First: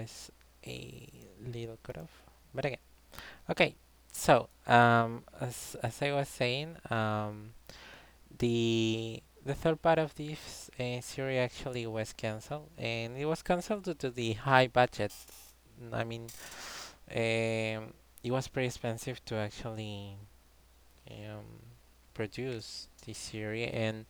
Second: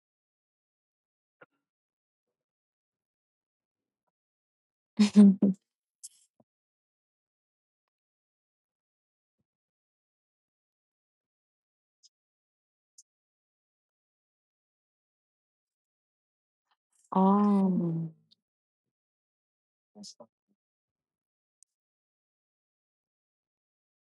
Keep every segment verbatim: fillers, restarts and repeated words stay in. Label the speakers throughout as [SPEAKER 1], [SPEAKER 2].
[SPEAKER 1] was a little cutoff, but again, okay. So um,
[SPEAKER 2] Mm.
[SPEAKER 1] as as I was saying, um, the the third part of this uh, series actually was cancelled, and it was cancelled due to the high budget. I mean, um,
[SPEAKER 2] Oh.
[SPEAKER 1] it was pretty expensive to actually um, produce this series, and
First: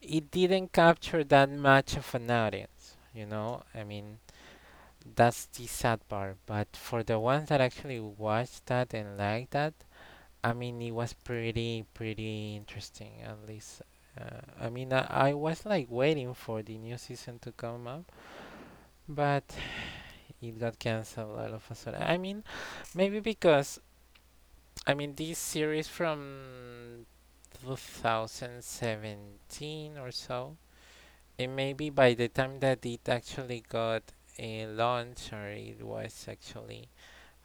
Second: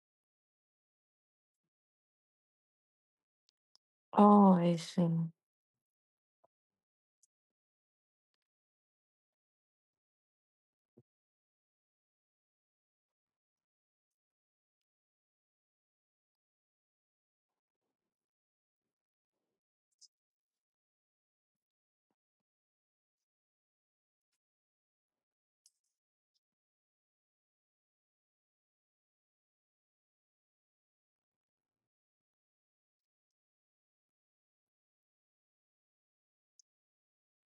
[SPEAKER 1] it didn't capture that much of an audience. You know, I mean,
[SPEAKER 2] Oh, I see.
[SPEAKER 1] that's the sad part. But for the ones that actually watched that and liked that, I mean, it was pretty, pretty interesting, at least. Uh, I mean, I, I was like waiting for the new season to come up, but it got canceled all of a sudden. I mean, maybe because, I mean, this series from twenty seventeen or so, and maybe by the time that it actually got a launch or it was actually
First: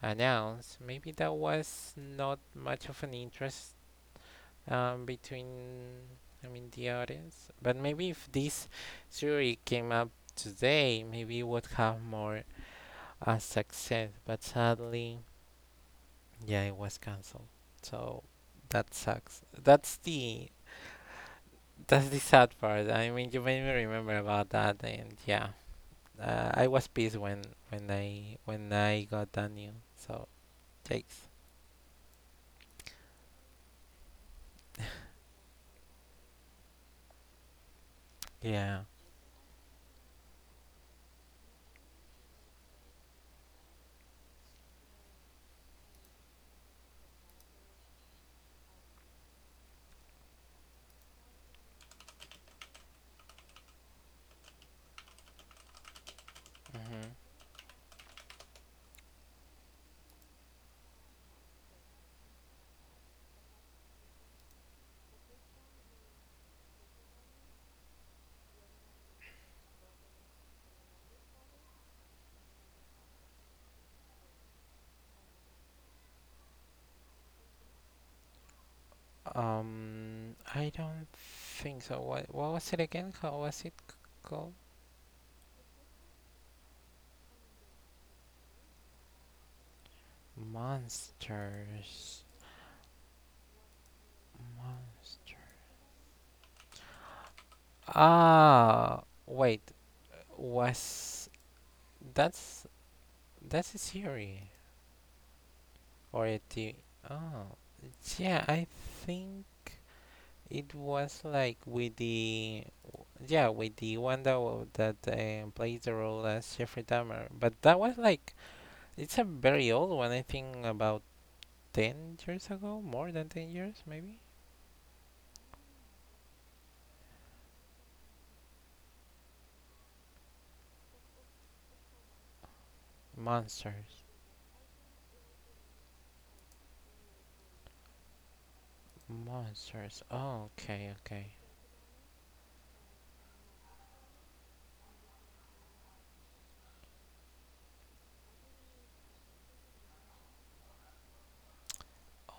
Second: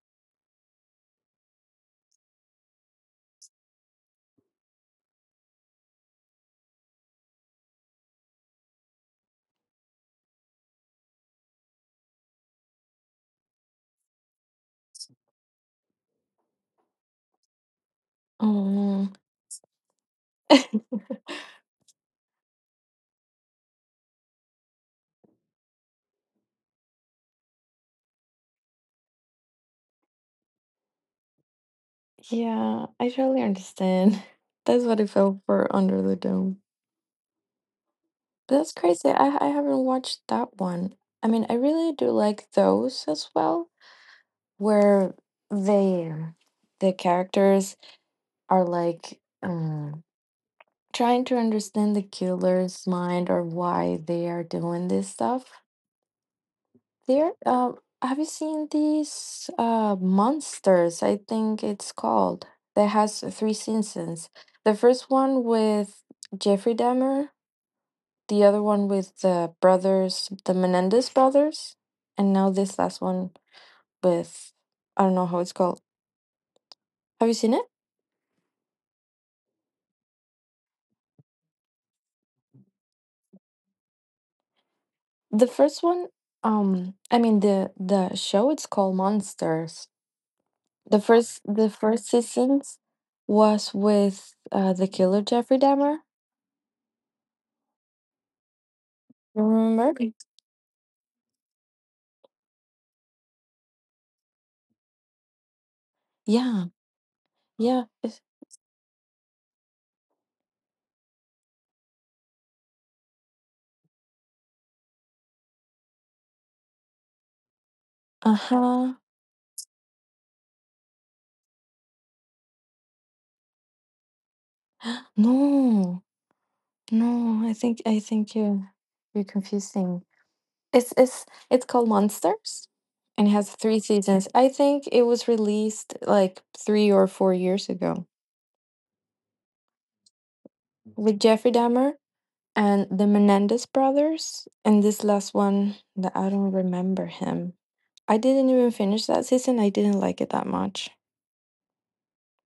[SPEAKER 1] announced, maybe that was not much of an interest um, between, I mean, the audience. But maybe if this theory came up today, maybe it would have more uh, success. But sadly, yeah, it was canceled. So that
[SPEAKER 2] Mm.
[SPEAKER 1] sucks. That's the that's the sad part. I mean, you made me remember about that, and yeah, uh, I was pissed when when I when I got that news. So takes.
[SPEAKER 2] Yeah, I totally understand. That's what it felt for Under the Dome. But that's
[SPEAKER 1] Yeah.
[SPEAKER 2] crazy. I I haven't watched that one. I mean, I really do like those as well, where they the characters are like um, trying to understand the killer's mind or why they are doing this stuff. There,
[SPEAKER 1] Mm-hmm.
[SPEAKER 2] um, have you seen these uh monsters? I think it's called that has three seasons. The first one with Jeffrey Dahmer, the other one with the brothers, the Menendez brothers, and now this last one with I don't know how it's called. Have you seen it?
[SPEAKER 1] Um, I don't think so. What what was it again? How was it c- called?
[SPEAKER 2] The first one, um, I mean the the show. It's called Monsters. The first the first
[SPEAKER 1] Monsters.
[SPEAKER 2] seasons was with uh the killer
[SPEAKER 1] Monster.
[SPEAKER 2] Jeffrey Dahmer.
[SPEAKER 1] Ah,
[SPEAKER 2] You
[SPEAKER 1] wait.
[SPEAKER 2] remember?
[SPEAKER 1] Was that's that's a series or a
[SPEAKER 2] Yeah,
[SPEAKER 1] T V? Oh,
[SPEAKER 2] yeah, it's
[SPEAKER 1] yeah. I think it was like with the yeah with the one that wa- that uh, plays the role as Jeffrey Dahmer. But that was like
[SPEAKER 2] uh-huh.
[SPEAKER 1] it's a very old one. I think about ten years ago? More than ten years, maybe?
[SPEAKER 2] No, no, I think I think you're you're confusing. It's it's it's called Monsters and it has three
[SPEAKER 1] Monsters.
[SPEAKER 2] seasons. I think it was released like three or four years ago
[SPEAKER 1] Monsters. Oh, okay,
[SPEAKER 2] with
[SPEAKER 1] okay.
[SPEAKER 2] Jeffrey Dahmer and the Menendez brothers. And this last one that I don't remember him. I didn't even finish that season. I didn't like it that much.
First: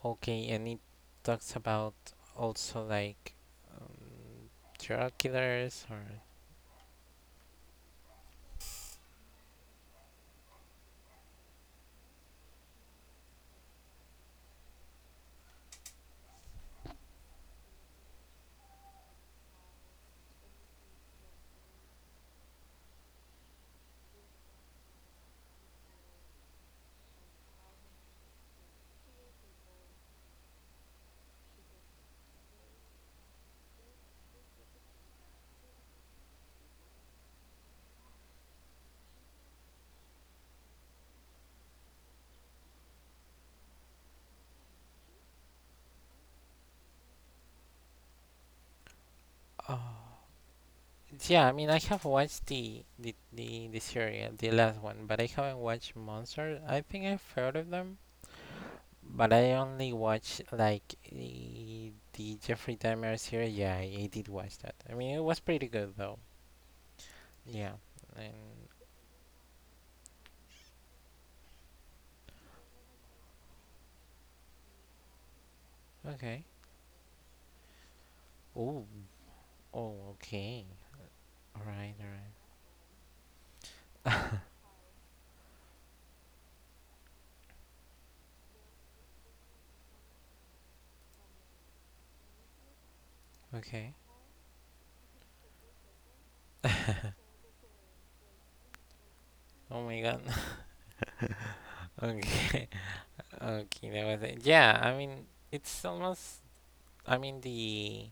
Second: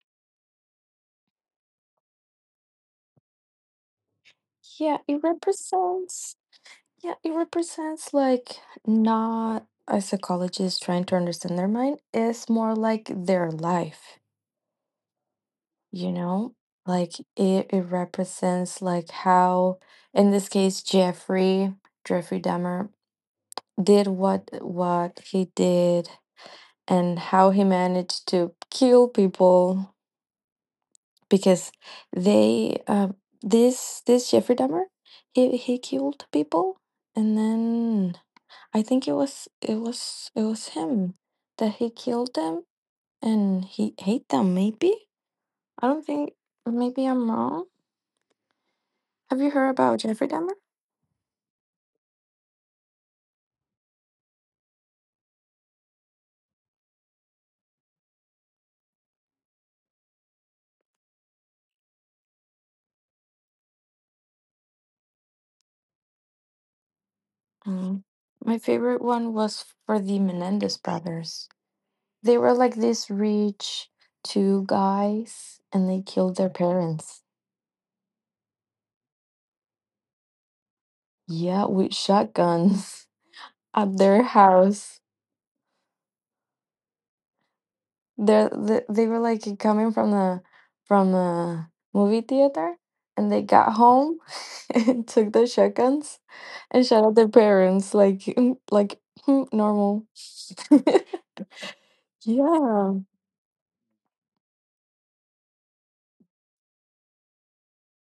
[SPEAKER 1] Okay, and it talks about also like um,
[SPEAKER 2] Yeah,
[SPEAKER 1] serial
[SPEAKER 2] it
[SPEAKER 1] killers or.
[SPEAKER 2] represents Yeah, it represents like not a psychologist trying to understand their mind. It's more like their life, you know? Like it, it represents like how in this case Jeffrey, Jeffrey Dahmer did what what he did and how he managed to kill people because they uh, this this Jeffrey Dahmer he he killed people and then I think it was it was it was him that he killed them and he hate them maybe? I don't think maybe I'm wrong. Have you heard about
[SPEAKER 1] Oh.
[SPEAKER 2] Jeffrey Dahmer?
[SPEAKER 1] Yeah, I mean, I have watched the, the, the, the serial, the last one, but I haven't watched Monsters. I think I've heard of them, but I only watched like the, the Jeffrey Dahmer series. Yeah, I, I did watch that. I mean, it was pretty good though. Yeah,
[SPEAKER 2] Mm.
[SPEAKER 1] and
[SPEAKER 2] My favorite one was for the Menendez brothers. They were like these rich two guys and they killed
[SPEAKER 1] okay.
[SPEAKER 2] their parents.
[SPEAKER 1] Oh. Oh, okay. All
[SPEAKER 2] Yeah, with
[SPEAKER 1] right, all right.
[SPEAKER 2] shotguns at their house. They they they were like coming from the from the movie theater, and they got
[SPEAKER 1] Okay.
[SPEAKER 2] home and took the shotguns and shot at their parents like mm, like mm,
[SPEAKER 1] Oh my
[SPEAKER 2] normal.
[SPEAKER 1] God. Okay.
[SPEAKER 2] Yeah,
[SPEAKER 1] Okay, that was it. Yeah, I mean, it's almost, I mean, the,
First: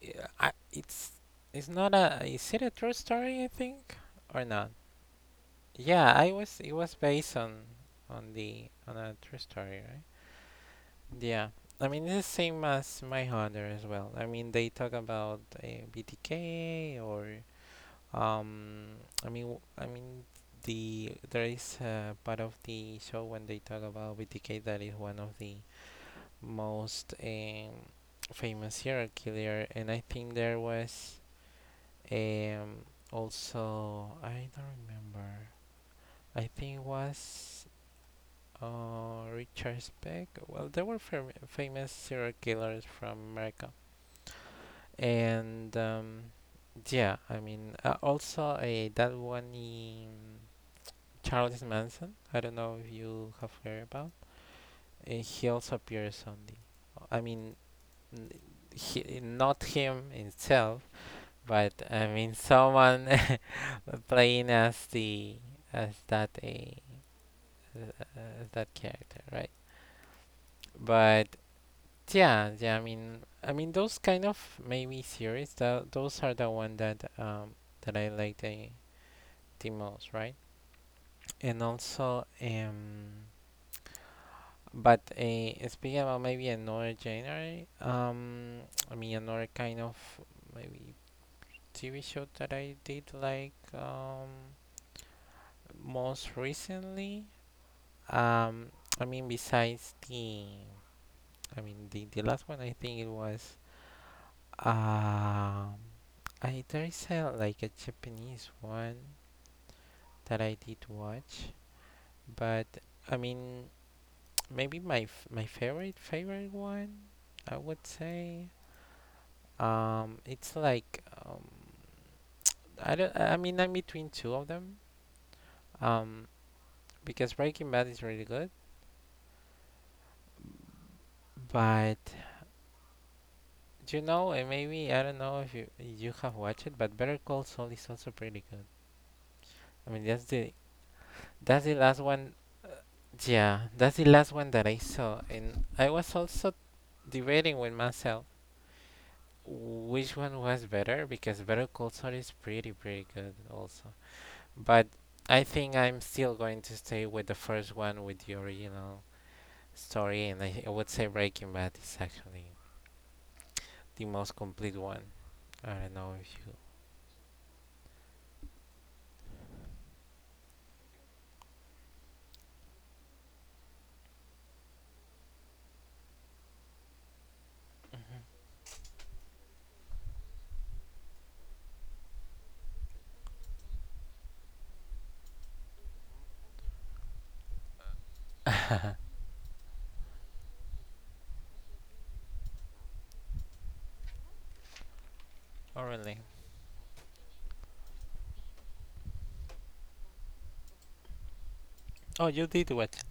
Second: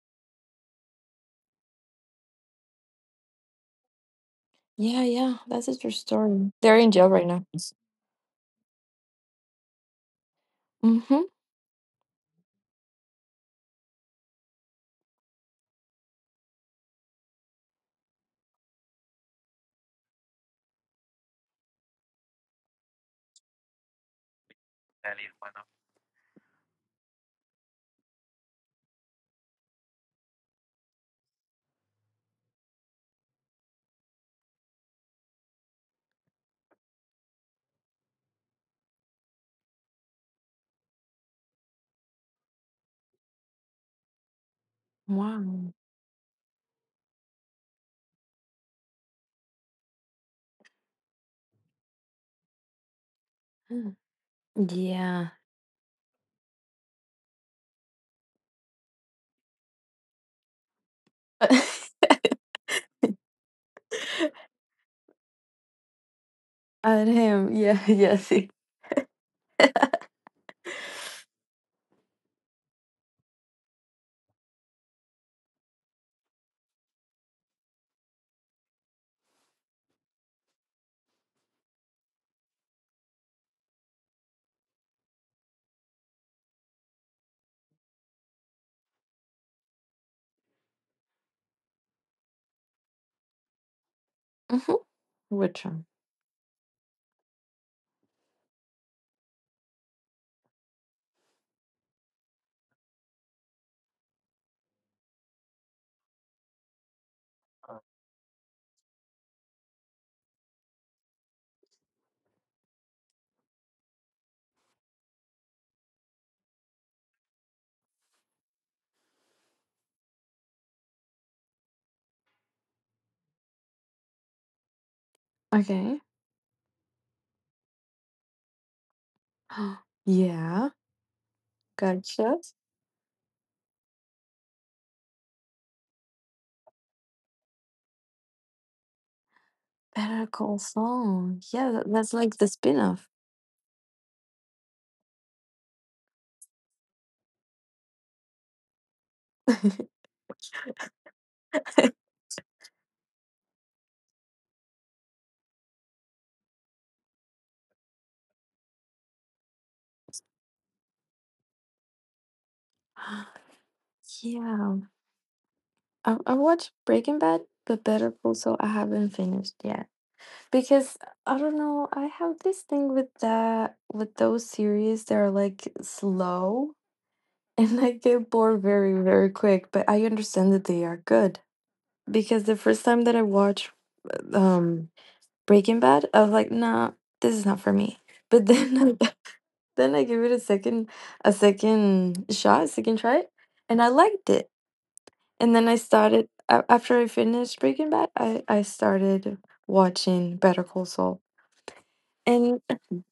[SPEAKER 1] yeah, I, it's, it's not a, is it a true story, I think, or not?
[SPEAKER 2] yeah, yeah. That's a true
[SPEAKER 1] Yeah, I
[SPEAKER 2] story.
[SPEAKER 1] was, it
[SPEAKER 2] They're in
[SPEAKER 1] was
[SPEAKER 2] jail right
[SPEAKER 1] based
[SPEAKER 2] now.
[SPEAKER 1] on, on the, on a true story, right?
[SPEAKER 2] Mm-hmm.
[SPEAKER 1] Yeah. I mean, it's the same as My Hunter as well. I mean, they talk about uh, B T K or Um, I mean, I mean, the there is a part of the show when they talk about B T K that is one of the most um, famous serial killer, and I think there was um also I don't remember. I think it was uh Richard Speck. Well, there were fam- famous serial killers from America,
[SPEAKER 2] Wow.
[SPEAKER 1] and um, yeah, I mean, uh, also uh, that one in Charles Manson. I don't know if you have heard
[SPEAKER 2] Mm.
[SPEAKER 1] about. And
[SPEAKER 2] Yeah.
[SPEAKER 1] he also appears on the. I mean, n- he, not him himself, but I mean someone playing as the as that a
[SPEAKER 2] At him. Yeah. Yeah. See.
[SPEAKER 1] as that character, right? But yeah, yeah. I mean, I mean those kind of maybe series. Tho- those are the one that um that I like the the most, right? And also um but uh, speaking about maybe another genre, um, I mean another kind of maybe T V show that I did like um,
[SPEAKER 2] Mm-hmm. Which one?
[SPEAKER 1] most recently. Um, I mean besides the, I mean the, the last one I think it was. Um, I there is a like a Japanese one that I did watch, but I mean maybe my f- my favorite favorite one I would say Um, it's like um, I don't. I mean, I'm between two of them.
[SPEAKER 2] Okay.
[SPEAKER 1] Um, because Breaking Bad is really good,
[SPEAKER 2] Yeah,
[SPEAKER 1] but
[SPEAKER 2] gotcha.
[SPEAKER 1] you know, and maybe I don't know if you you have watched it, but Better Call Saul is also pretty good. I mean,
[SPEAKER 2] Better
[SPEAKER 1] that's the
[SPEAKER 2] Call Saul.
[SPEAKER 1] that's
[SPEAKER 2] Yeah,
[SPEAKER 1] the
[SPEAKER 2] tha-
[SPEAKER 1] last
[SPEAKER 2] that's
[SPEAKER 1] one.
[SPEAKER 2] like the spin-off.
[SPEAKER 1] Yeah, that's the last one that I saw, and I was also debating with myself which one was better because Better Call Saul is pretty pretty good also. But I think I'm still going to stay with the first one with the original story, and I, I would say Breaking Bad is actually the most complete
[SPEAKER 2] Yeah.
[SPEAKER 1] one. I don't
[SPEAKER 2] I,
[SPEAKER 1] know if
[SPEAKER 2] I
[SPEAKER 1] you.
[SPEAKER 2] watched Breaking Bad, but Better Call Saul I haven't finished yet. Because I don't know, I have this thing with that with those series that are like slow and I get bored very, very quick, but I understand that they are good. Because the first time that I watched um Breaking Bad, I was like, "No, this is not for me." But then I then I gave it a second a second shot, a second try, and I liked it. And then I
[SPEAKER 1] Oh, really?
[SPEAKER 2] started a after I finished Breaking Bad, I I started watching Better Call Saul.
[SPEAKER 1] Oh, you
[SPEAKER 2] And
[SPEAKER 1] did really watch it.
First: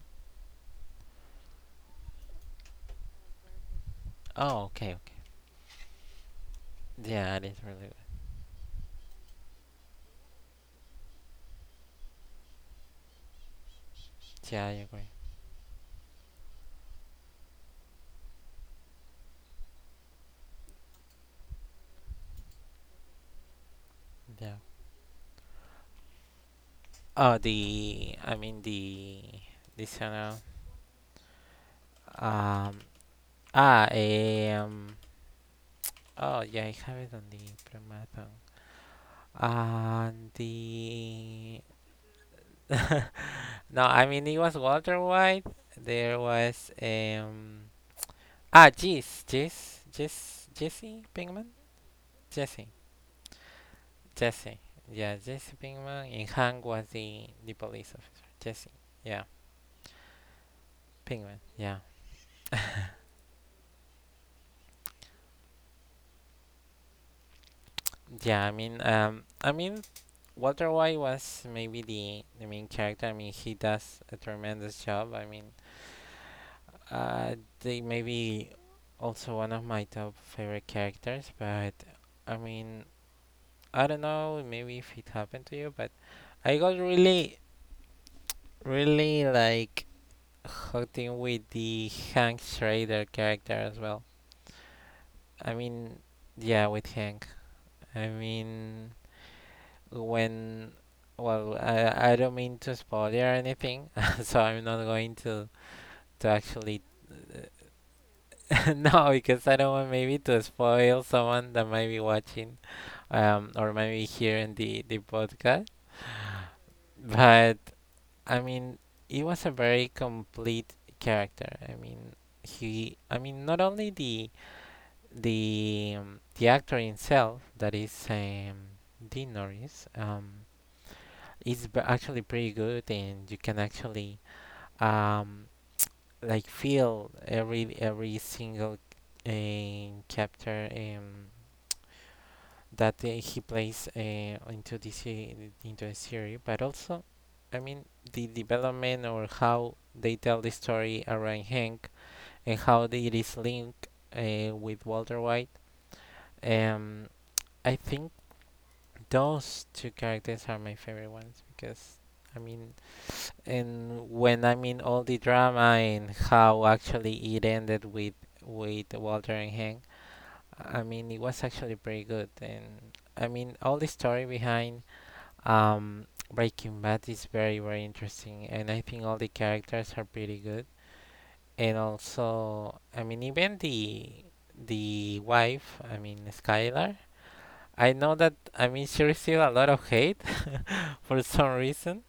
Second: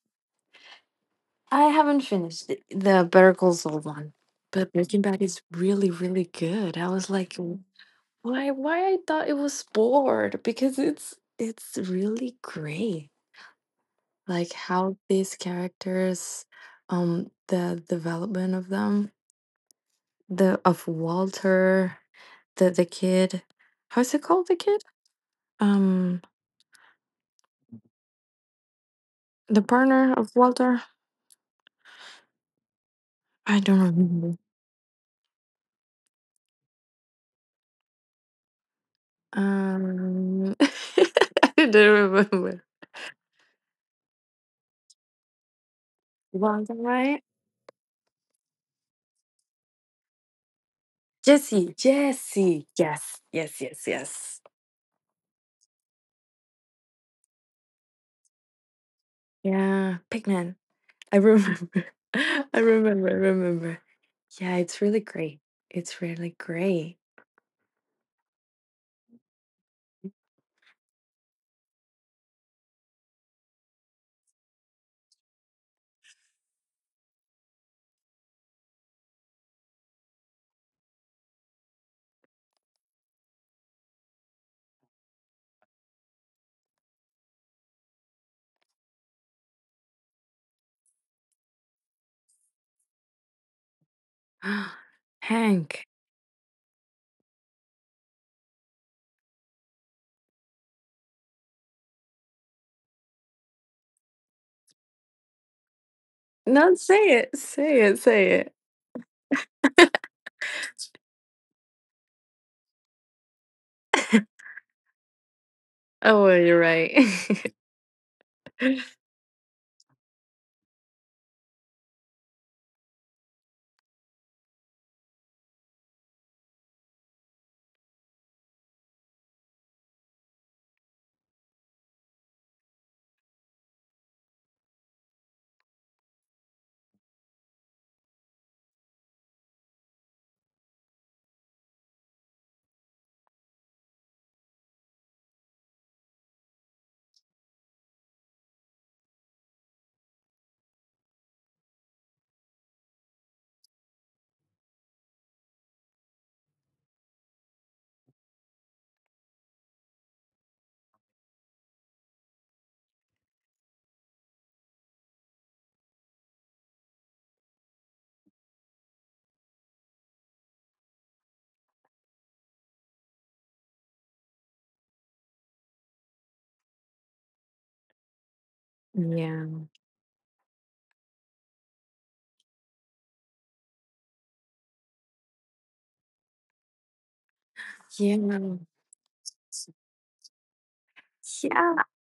[SPEAKER 2] I haven't finished it the Better Call Saul one,
[SPEAKER 1] Oh,
[SPEAKER 2] but
[SPEAKER 1] okay,
[SPEAKER 2] Breaking Bad is really, really good. I was
[SPEAKER 1] okay.
[SPEAKER 2] like,
[SPEAKER 1] Yeah, it is
[SPEAKER 2] "W
[SPEAKER 1] really good.
[SPEAKER 2] why why I thought it was bored?" Because it's it's really great. Like
[SPEAKER 1] Yeah, I
[SPEAKER 2] how
[SPEAKER 1] agree.
[SPEAKER 2] these characters um the development of them the of Walter the the kid how's it called
[SPEAKER 1] Yeah.
[SPEAKER 2] the kid um
[SPEAKER 1] Oh, the. I mean, the.
[SPEAKER 2] the
[SPEAKER 1] This
[SPEAKER 2] partner of
[SPEAKER 1] channel.
[SPEAKER 2] Walter
[SPEAKER 1] Um.
[SPEAKER 2] I don't
[SPEAKER 1] Ah,
[SPEAKER 2] remember
[SPEAKER 1] um. Oh, yeah, I have it on the Prematon. And
[SPEAKER 2] um
[SPEAKER 1] the.
[SPEAKER 2] I don't remember.
[SPEAKER 1] No, I mean it was Walter White. There was
[SPEAKER 2] Walter, right.
[SPEAKER 1] um ah Jess Jess Jess Jesse Pinkman.
[SPEAKER 2] jesse jesse
[SPEAKER 1] Jesse
[SPEAKER 2] yes yes yes yes.
[SPEAKER 1] Jesse Yeah, Jesse Pinkman, and Hank was the the police officer. Jesse, yeah.
[SPEAKER 2] Yeah, Pigman. I
[SPEAKER 1] Pinkman,
[SPEAKER 2] remember.
[SPEAKER 1] yeah.
[SPEAKER 2] i remember I remember. Yeah, it's really great it's really great.
[SPEAKER 1] Yeah, I mean um I mean Walter White was maybe the the main character. I mean he does a tremendous job. I mean uh they maybe also one of my top favorite characters, but I mean I don't know, maybe if it happened to you, but I got really, really like hooked in with the Hank Schrader character as well. I
[SPEAKER 2] Hank.
[SPEAKER 1] mean, yeah, with Hank. I mean, when, well, I, I don't mean to spoil or anything, so I'm not going to to
[SPEAKER 2] No,
[SPEAKER 1] actually
[SPEAKER 2] say it. Say it. Say it.
[SPEAKER 1] no because I don't want maybe to spoil someone that might be watching um or maybe hearing the the podcast.
[SPEAKER 2] Oh, well, you're right.
[SPEAKER 1] But I mean, he was a very complete character. I mean, he. I mean, not only the the um, the actor himself, that is um, Dean Norris, um, is b- actually pretty good, and you can actually um like feel every every single uh, chapter. Um, that uh, he plays uh, into this se- into the series, but also, I mean, the development or how they tell the story around Hank and how it is linked uh, with Walter White. Um, I think those two characters are my favorite ones because. I mean, and when I mean all the drama and how actually it ended with with Walter and Hank, I mean it was actually pretty good. And I mean all the story behind. Um, Breaking Bad is very, very interesting, and I think all the
[SPEAKER 2] Yeah.
[SPEAKER 1] characters are pretty good. And also, I mean, even the the wife, I mean, Skylar. I know that,
[SPEAKER 2] Yeah.
[SPEAKER 1] I mean, she received a lot of hate for some
[SPEAKER 2] Yeah.
[SPEAKER 1] reason.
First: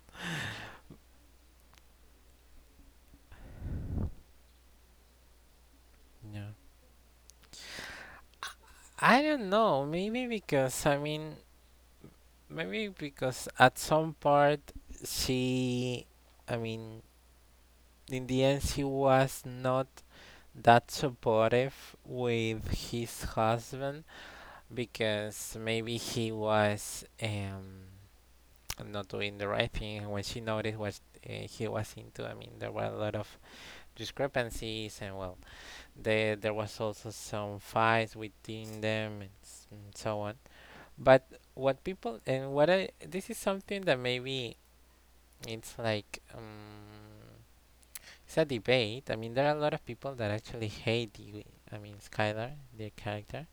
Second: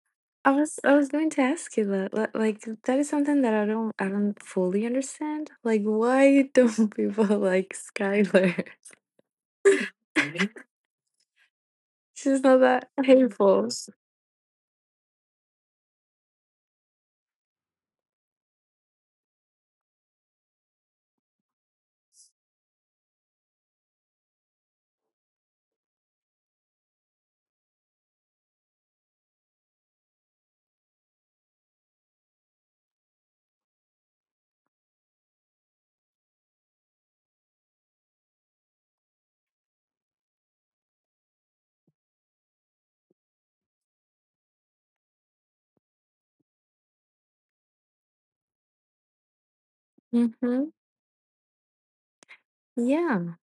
[SPEAKER 2] I was I was going to ask you that, li- like, that is something that I don't I don't fully understand. Like, why
[SPEAKER 1] Yeah.
[SPEAKER 2] don't people like Skylar?
[SPEAKER 1] I don't know. Maybe because, I mean,
[SPEAKER 2] She's not
[SPEAKER 1] maybe
[SPEAKER 2] that
[SPEAKER 1] because
[SPEAKER 2] hateful.
[SPEAKER 1] at some part she, I mean, in the end, she was not that supportive with his husband because maybe he was um, not doing the right thing when she noticed what uh, he was into. I mean there were a lot of discrepancies and well there there was also some fights within them and, s- and so on, but what people and what I this is something that maybe it's like um it's a debate. I mean there are a lot of people that actually
[SPEAKER 2] Mm-hmm.
[SPEAKER 1] hate you, I mean Skylar, their
[SPEAKER 2] Yeah.
[SPEAKER 1] character,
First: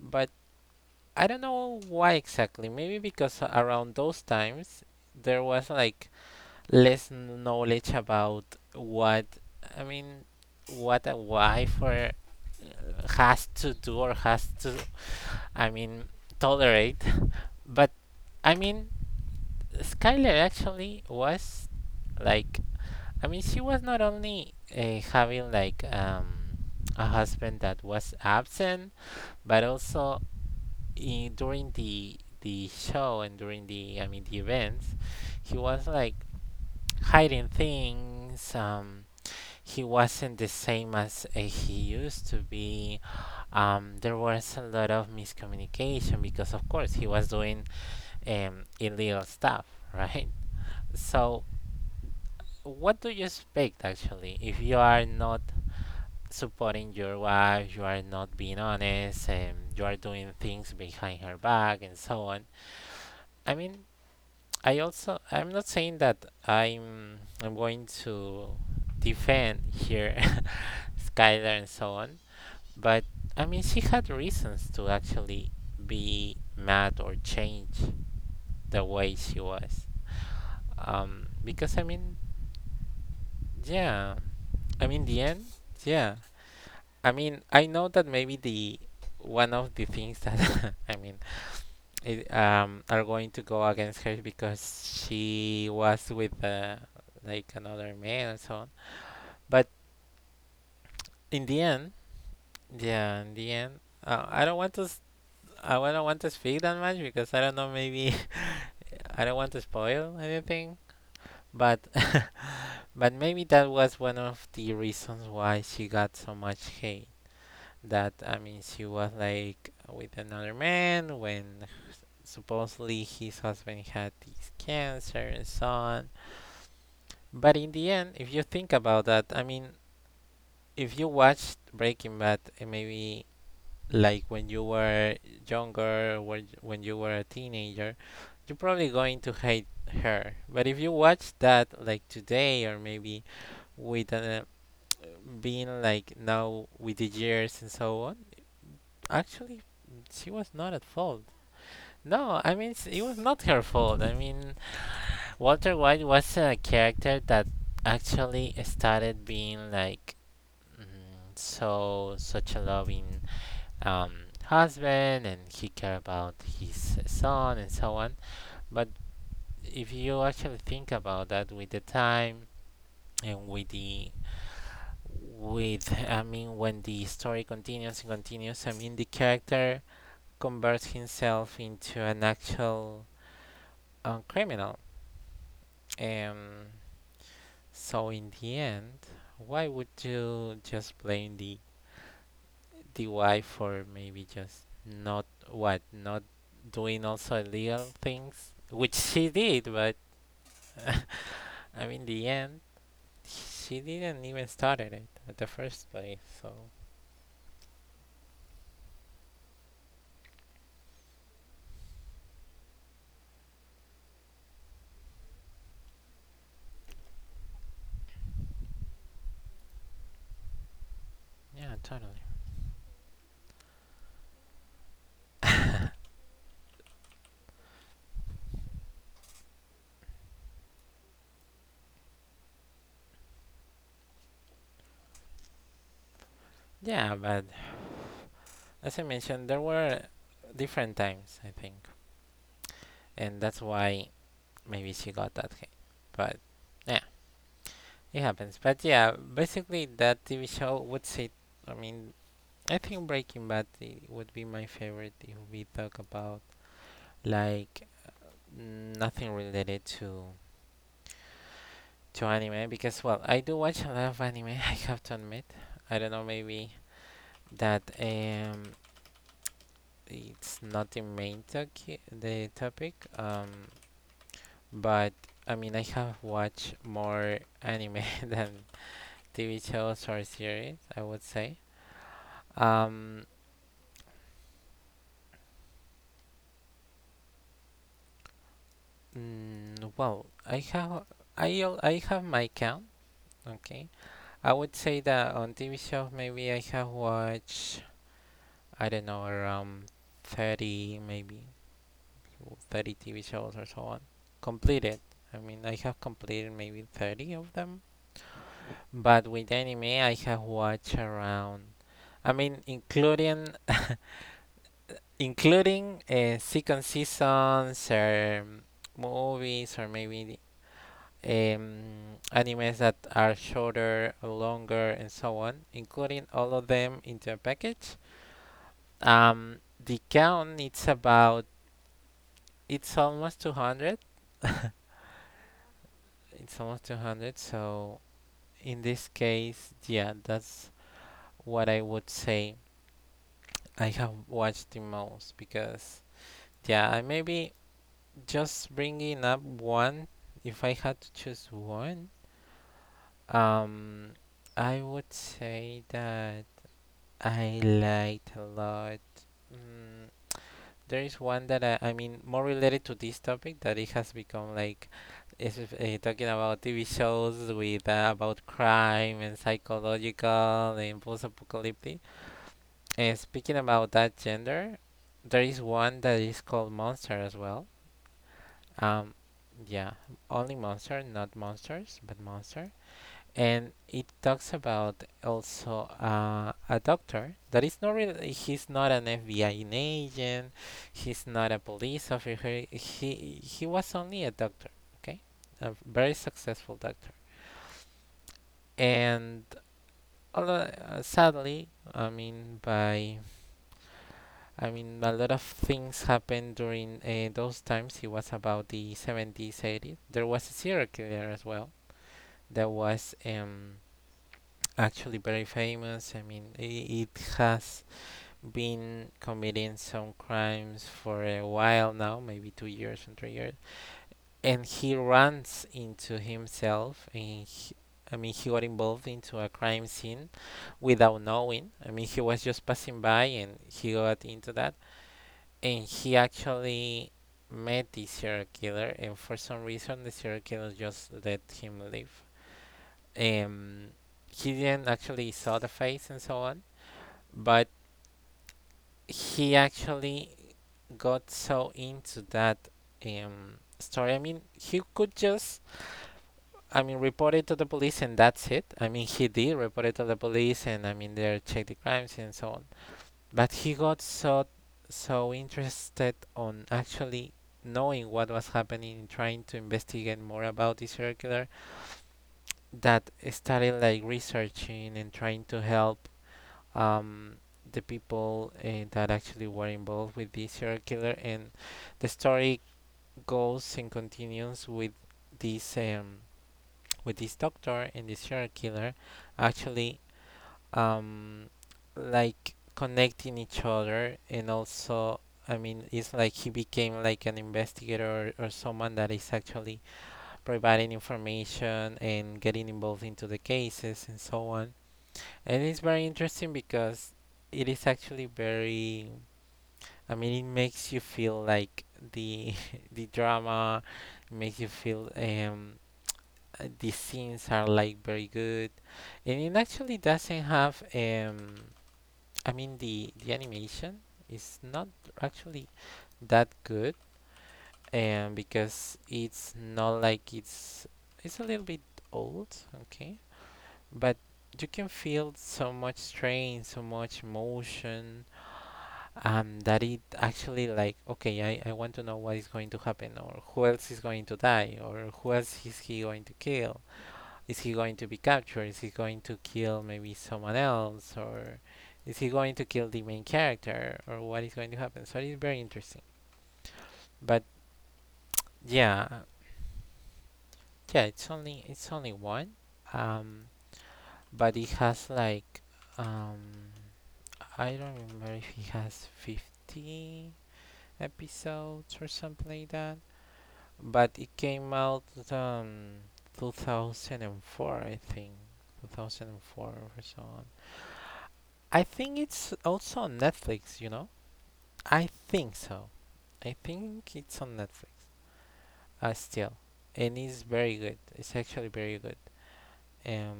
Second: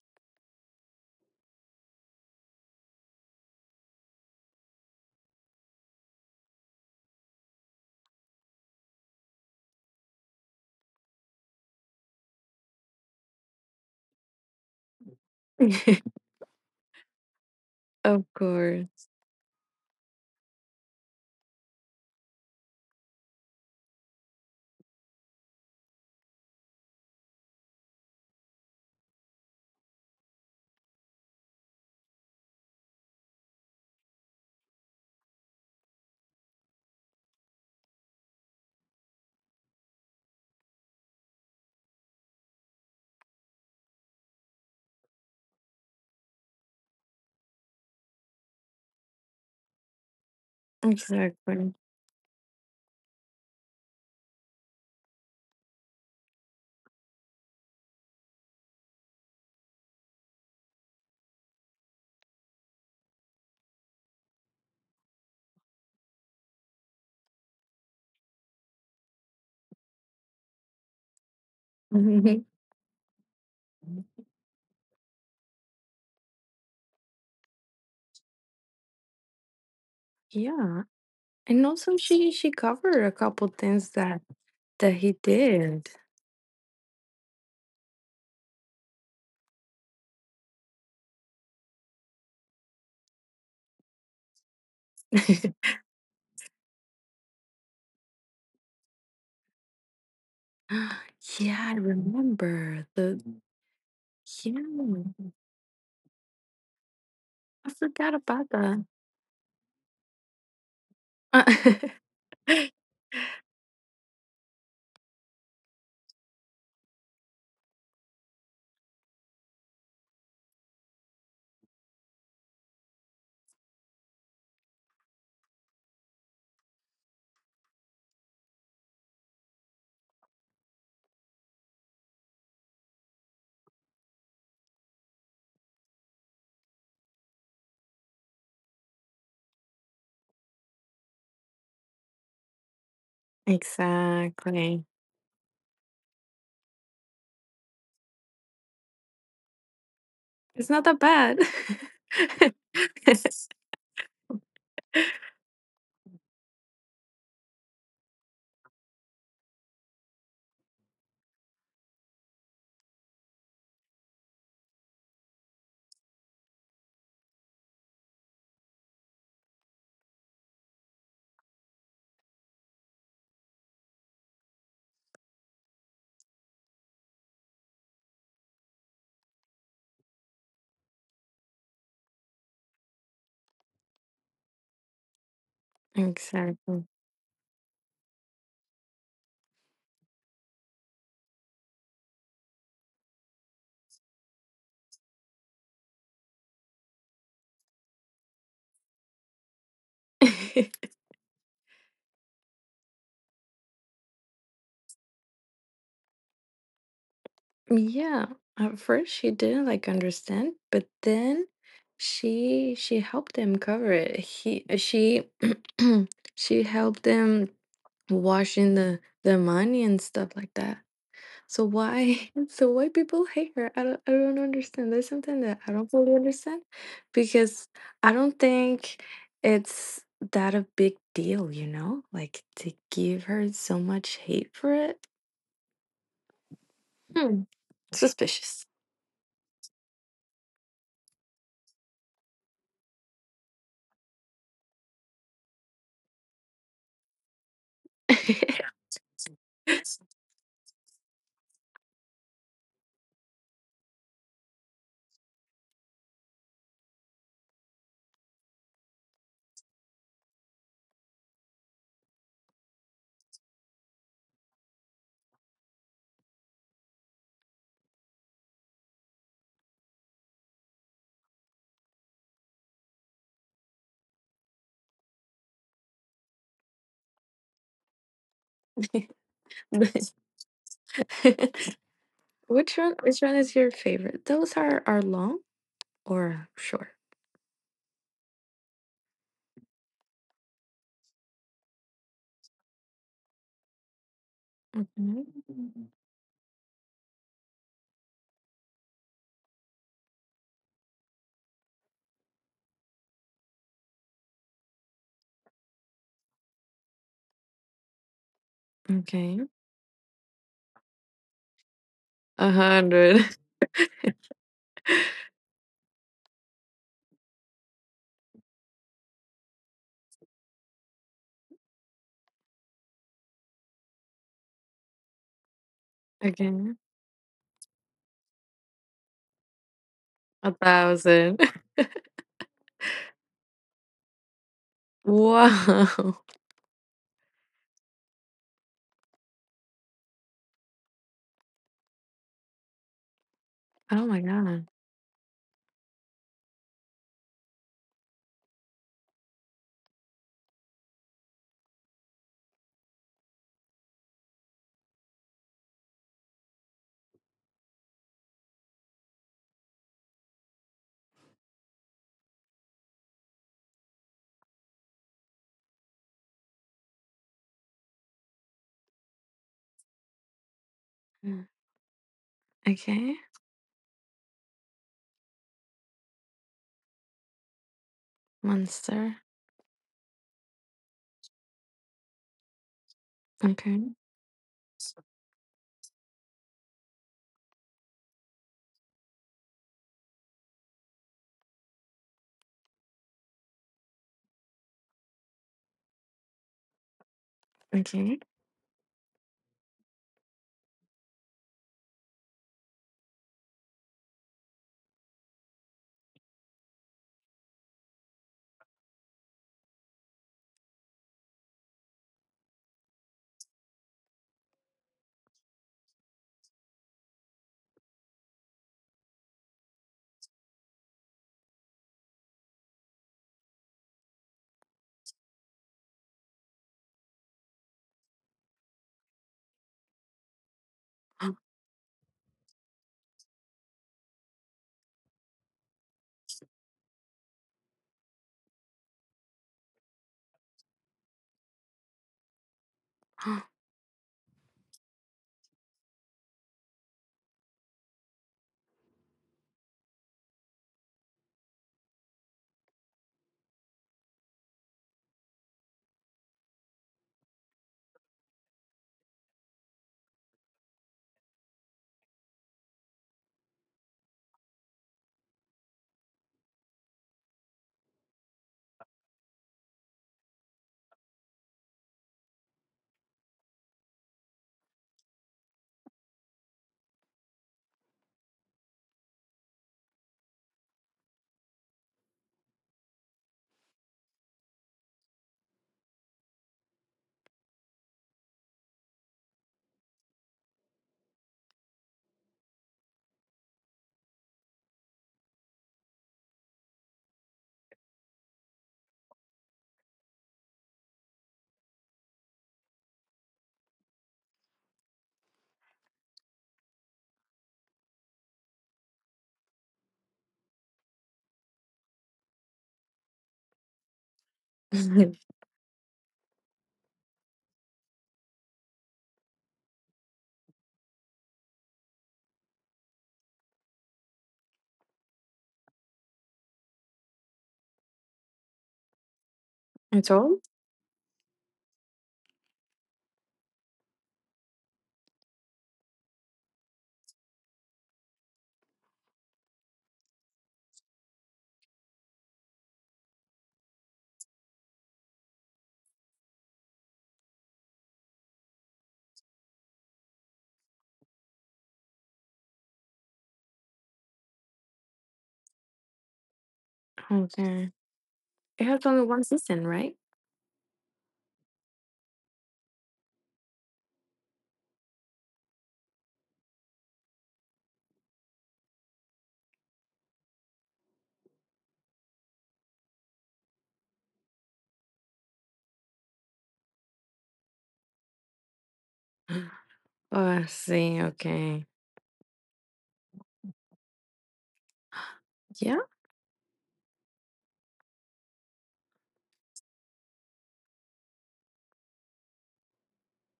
[SPEAKER 1] but I don't know why exactly. Maybe because around those times there was like less knowledge about what I mean, what a wife or uh, has to do or has to, I mean, tolerate. But
[SPEAKER 2] Of
[SPEAKER 1] I mean,
[SPEAKER 2] course.
[SPEAKER 1] Skylar actually was like I mean she was not only uh, having like um a husband that was absent, but also i- during the the show and during the I mean the events, he was like hiding things. Um, he wasn't the same as uh, he used to be. Um, there was a lot of miscommunication because, of course, he was doing um, illegal stuff, right? So,
[SPEAKER 2] Exactly.
[SPEAKER 1] what do you expect actually if you are not supporting your wife, you are not being honest, and you are doing things behind her back, and so on? I mean, I also I'm not saying that I'm I'm going to defend here Skylar and so on, but I mean she had reasons to actually be mad or change the way she was.
[SPEAKER 2] Yeah.
[SPEAKER 1] Um,
[SPEAKER 2] And
[SPEAKER 1] because I
[SPEAKER 2] also
[SPEAKER 1] mean,
[SPEAKER 2] she she covered a couple things
[SPEAKER 1] yeah,
[SPEAKER 2] that
[SPEAKER 1] I
[SPEAKER 2] that
[SPEAKER 1] mean
[SPEAKER 2] he
[SPEAKER 1] the end,
[SPEAKER 2] did.
[SPEAKER 1] yeah. I mean I know that maybe the one of the things that I mean it, um, are going to go against her because she was with uh, like another man and so on. But in
[SPEAKER 2] Yeah,
[SPEAKER 1] the
[SPEAKER 2] I
[SPEAKER 1] end,
[SPEAKER 2] remember the
[SPEAKER 1] yeah, in the end, uh, I don't want to. s-
[SPEAKER 2] yeah.
[SPEAKER 1] I don't want to speak that much because I don't
[SPEAKER 2] I
[SPEAKER 1] know.
[SPEAKER 2] forgot
[SPEAKER 1] Maybe
[SPEAKER 2] about that.
[SPEAKER 1] I don't want to spoil anything. But but maybe that was one of the reasons why she got so much hate. That I mean, she was like with another man when supposedly his husband had this cancer and so on. But in the end, if you think about that, I mean, if you watched Breaking Bad, eh, maybe like when you were younger, when when you were a teenager, you're probably going to hate her. But if you watch that like today, or maybe with uh,
[SPEAKER 2] Exactly.
[SPEAKER 1] being like now with the years and so on, actually, she was
[SPEAKER 2] It's
[SPEAKER 1] not
[SPEAKER 2] not
[SPEAKER 1] at
[SPEAKER 2] that
[SPEAKER 1] fault.
[SPEAKER 2] bad.
[SPEAKER 1] No, I mean, s- it was not her fault. I mean, Walter White was a character that actually started being like Mm, so such a loving um, husband and he care about his son and so on, but if you actually think about that with the time and with the, with I mean when the story continues and continues, I mean the character converts himself into an actual um, criminal. um
[SPEAKER 2] Exactly.
[SPEAKER 1] so in the end, why would you just blame the D U I for maybe just not, what not doing also illegal things, which she did, but I mean, in the end, she didn't even started it at the first place. So
[SPEAKER 2] Yeah, at first she didn't like understand, but then she she helped him cover it. He uh, she she helped them washing the the money and stuff like that. So
[SPEAKER 1] yeah, totally.
[SPEAKER 2] why so why people hate her? I don't I don't understand. That's something that I don't fully understand because I don't think it's that a big deal, you know? Like to give her so much hate for it.
[SPEAKER 1] Yeah,
[SPEAKER 2] Hmm,
[SPEAKER 1] but
[SPEAKER 2] suspicious.
[SPEAKER 1] as I mentioned, there were different times I think, and that's why maybe she got that hate. But yeah, it happens. But yeah, basically that T V show would say. I mean, I think Breaking Bad i- would be my favorite if we talk about like nothing related to to anime, because well, I do watch a lot of anime I have to admit. I don't know, maybe that um it's not the main toki- the topic, um but I mean, I have watched more anime than T V shows or series, I would say.
[SPEAKER 2] Which one which
[SPEAKER 1] um
[SPEAKER 2] one is your favorite? Those are are long or short?
[SPEAKER 1] mm, well, I have, I al- I have my count. Okay, I would say
[SPEAKER 2] Mhm.
[SPEAKER 1] that on T V shows maybe I have watched, I don't know, around thirty maybe, thirty T V shows or so on. Completed. I mean, I have completed maybe thirty of them. But
[SPEAKER 2] Okay.
[SPEAKER 1] with anime, I have watched around, I
[SPEAKER 2] A
[SPEAKER 1] mean,
[SPEAKER 2] hundred.
[SPEAKER 1] including including uh, second seasons or movies, or maybe um, animes that are shorter, or longer, and so on, including all of
[SPEAKER 2] Okay.
[SPEAKER 1] them into a package. Um, the
[SPEAKER 2] A
[SPEAKER 1] count it's
[SPEAKER 2] thousand.
[SPEAKER 1] about, it's almost two hundred.
[SPEAKER 2] Wow. Oh
[SPEAKER 1] It's almost two hundred. So in this case, yeah, that's what I would say I
[SPEAKER 2] my
[SPEAKER 1] have
[SPEAKER 2] god.
[SPEAKER 1] watched the most. Because, yeah, I maybe just bringing up one, if I had to choose one, um, I would say that I liked a lot. Mm, there is one that I, I mean more related to this topic, that it has become like, is uh, talking about T V shows with uh, about crime and psychological and
[SPEAKER 2] Mm.
[SPEAKER 1] post-apocalyptic.
[SPEAKER 2] Okay.
[SPEAKER 1] And speaking about that gender, there is one that is called Monster as well. Um,
[SPEAKER 2] Monster.
[SPEAKER 1] yeah, only Monster, not monsters, but Monster. And
[SPEAKER 2] Okay.
[SPEAKER 1] it talks about also uh, a doctor that is not really, he's not an F B I agent, he's not a police officer, he he was only a doctor. Okay, a very successful doctor.
[SPEAKER 2] Okay.
[SPEAKER 1] And although, uh, sadly, I mean by I mean a lot of things happened during uh, those times. It was about the seventies, eighties, there was a serial killer as well that was um actually very famous. I mean, i- it has been committing some crimes for a while now, maybe two years and three years. And he runs into himself, and he, I mean, he got involved into a crime scene without knowing. I mean, he was just passing by, and he got into that, and he actually met the serial killer, and for some reason, the serial killer just let him live. Um, he didn't actually saw the face and so on, but he actually got so into that um, story. I mean, he could just, I mean, report it to the police and that's it. I mean, he did report it to the police, and I mean, they checked the crimes and so on. But he got so, so interested on actually knowing what was happening, trying to investigate more about the serial killer, that started like researching and trying to help um, the people uh, that actually were involved with this serial killer. And the story goes and continues with this um, with this doctor and this serial killer actually, um, like connecting each other, and also. I mean, it's like he became like an investigator, or or someone that is actually providing information and getting involved into the cases and so on. And it's very interesting because it is actually very, I mean, it makes you feel like the the drama. It makes you feel um uh, the scenes are like very good. And it actually doesn't have um I mean the the animation is not actually that good, um because it's not
[SPEAKER 2] It's
[SPEAKER 1] like
[SPEAKER 2] all?
[SPEAKER 1] it's it's a little bit old, okay? But you can feel so much strain, so much emotion, um, that it actually like, okay, I, I want to know what is going to happen, or who else is going to die, or who else is he going to kill, is he going to be captured, is he going to kill maybe someone else, or is he going to kill the main character, or what is going to happen. So it's very interesting. But
[SPEAKER 2] Okay. It has only
[SPEAKER 1] yeah,
[SPEAKER 2] one season, right?
[SPEAKER 1] yeah, it's only, it's only one, um but it has like um I don't remember if it has fifty episodes or something like that. But it came out, um two thousand four, I think. two thousand four or so
[SPEAKER 2] Oh, I
[SPEAKER 1] on.
[SPEAKER 2] see. Okay.
[SPEAKER 1] I think it's also on Netflix, you know. I think
[SPEAKER 2] Yeah,
[SPEAKER 1] so. I think it's on Netflix, uh, still. And it's very good, it's actually very good. um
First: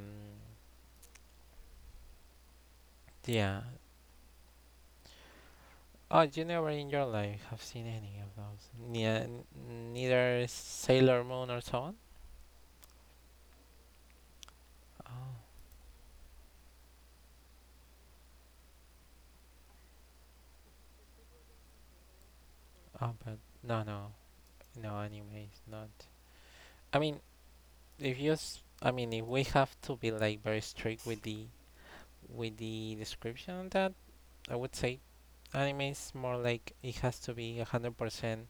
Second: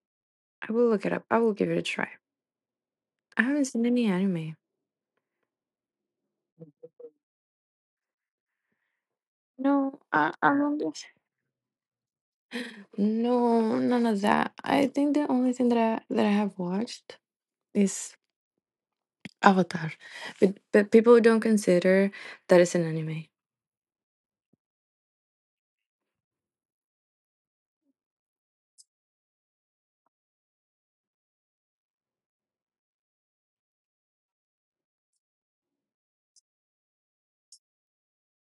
[SPEAKER 2] I will look it up. I will give it a try. I
[SPEAKER 1] yeah.
[SPEAKER 2] haven't seen any anime.
[SPEAKER 1] Oh, you never in your life have seen any of those? Yeah,
[SPEAKER 2] No, I,
[SPEAKER 1] neither
[SPEAKER 2] I don't. do-
[SPEAKER 1] Sailor Moon or so on?
[SPEAKER 2] No, none of that. I think the only
[SPEAKER 1] Oh,
[SPEAKER 2] thing that I that I have watched is Avatar, but but people don't consider that it's an
[SPEAKER 1] oh,
[SPEAKER 2] anime.
[SPEAKER 1] but no, no, no animes, not, I mean, if you s- I mean, if we have to be like very strict with the, with the description on that, I would say anime is more like it has to be one hundred percent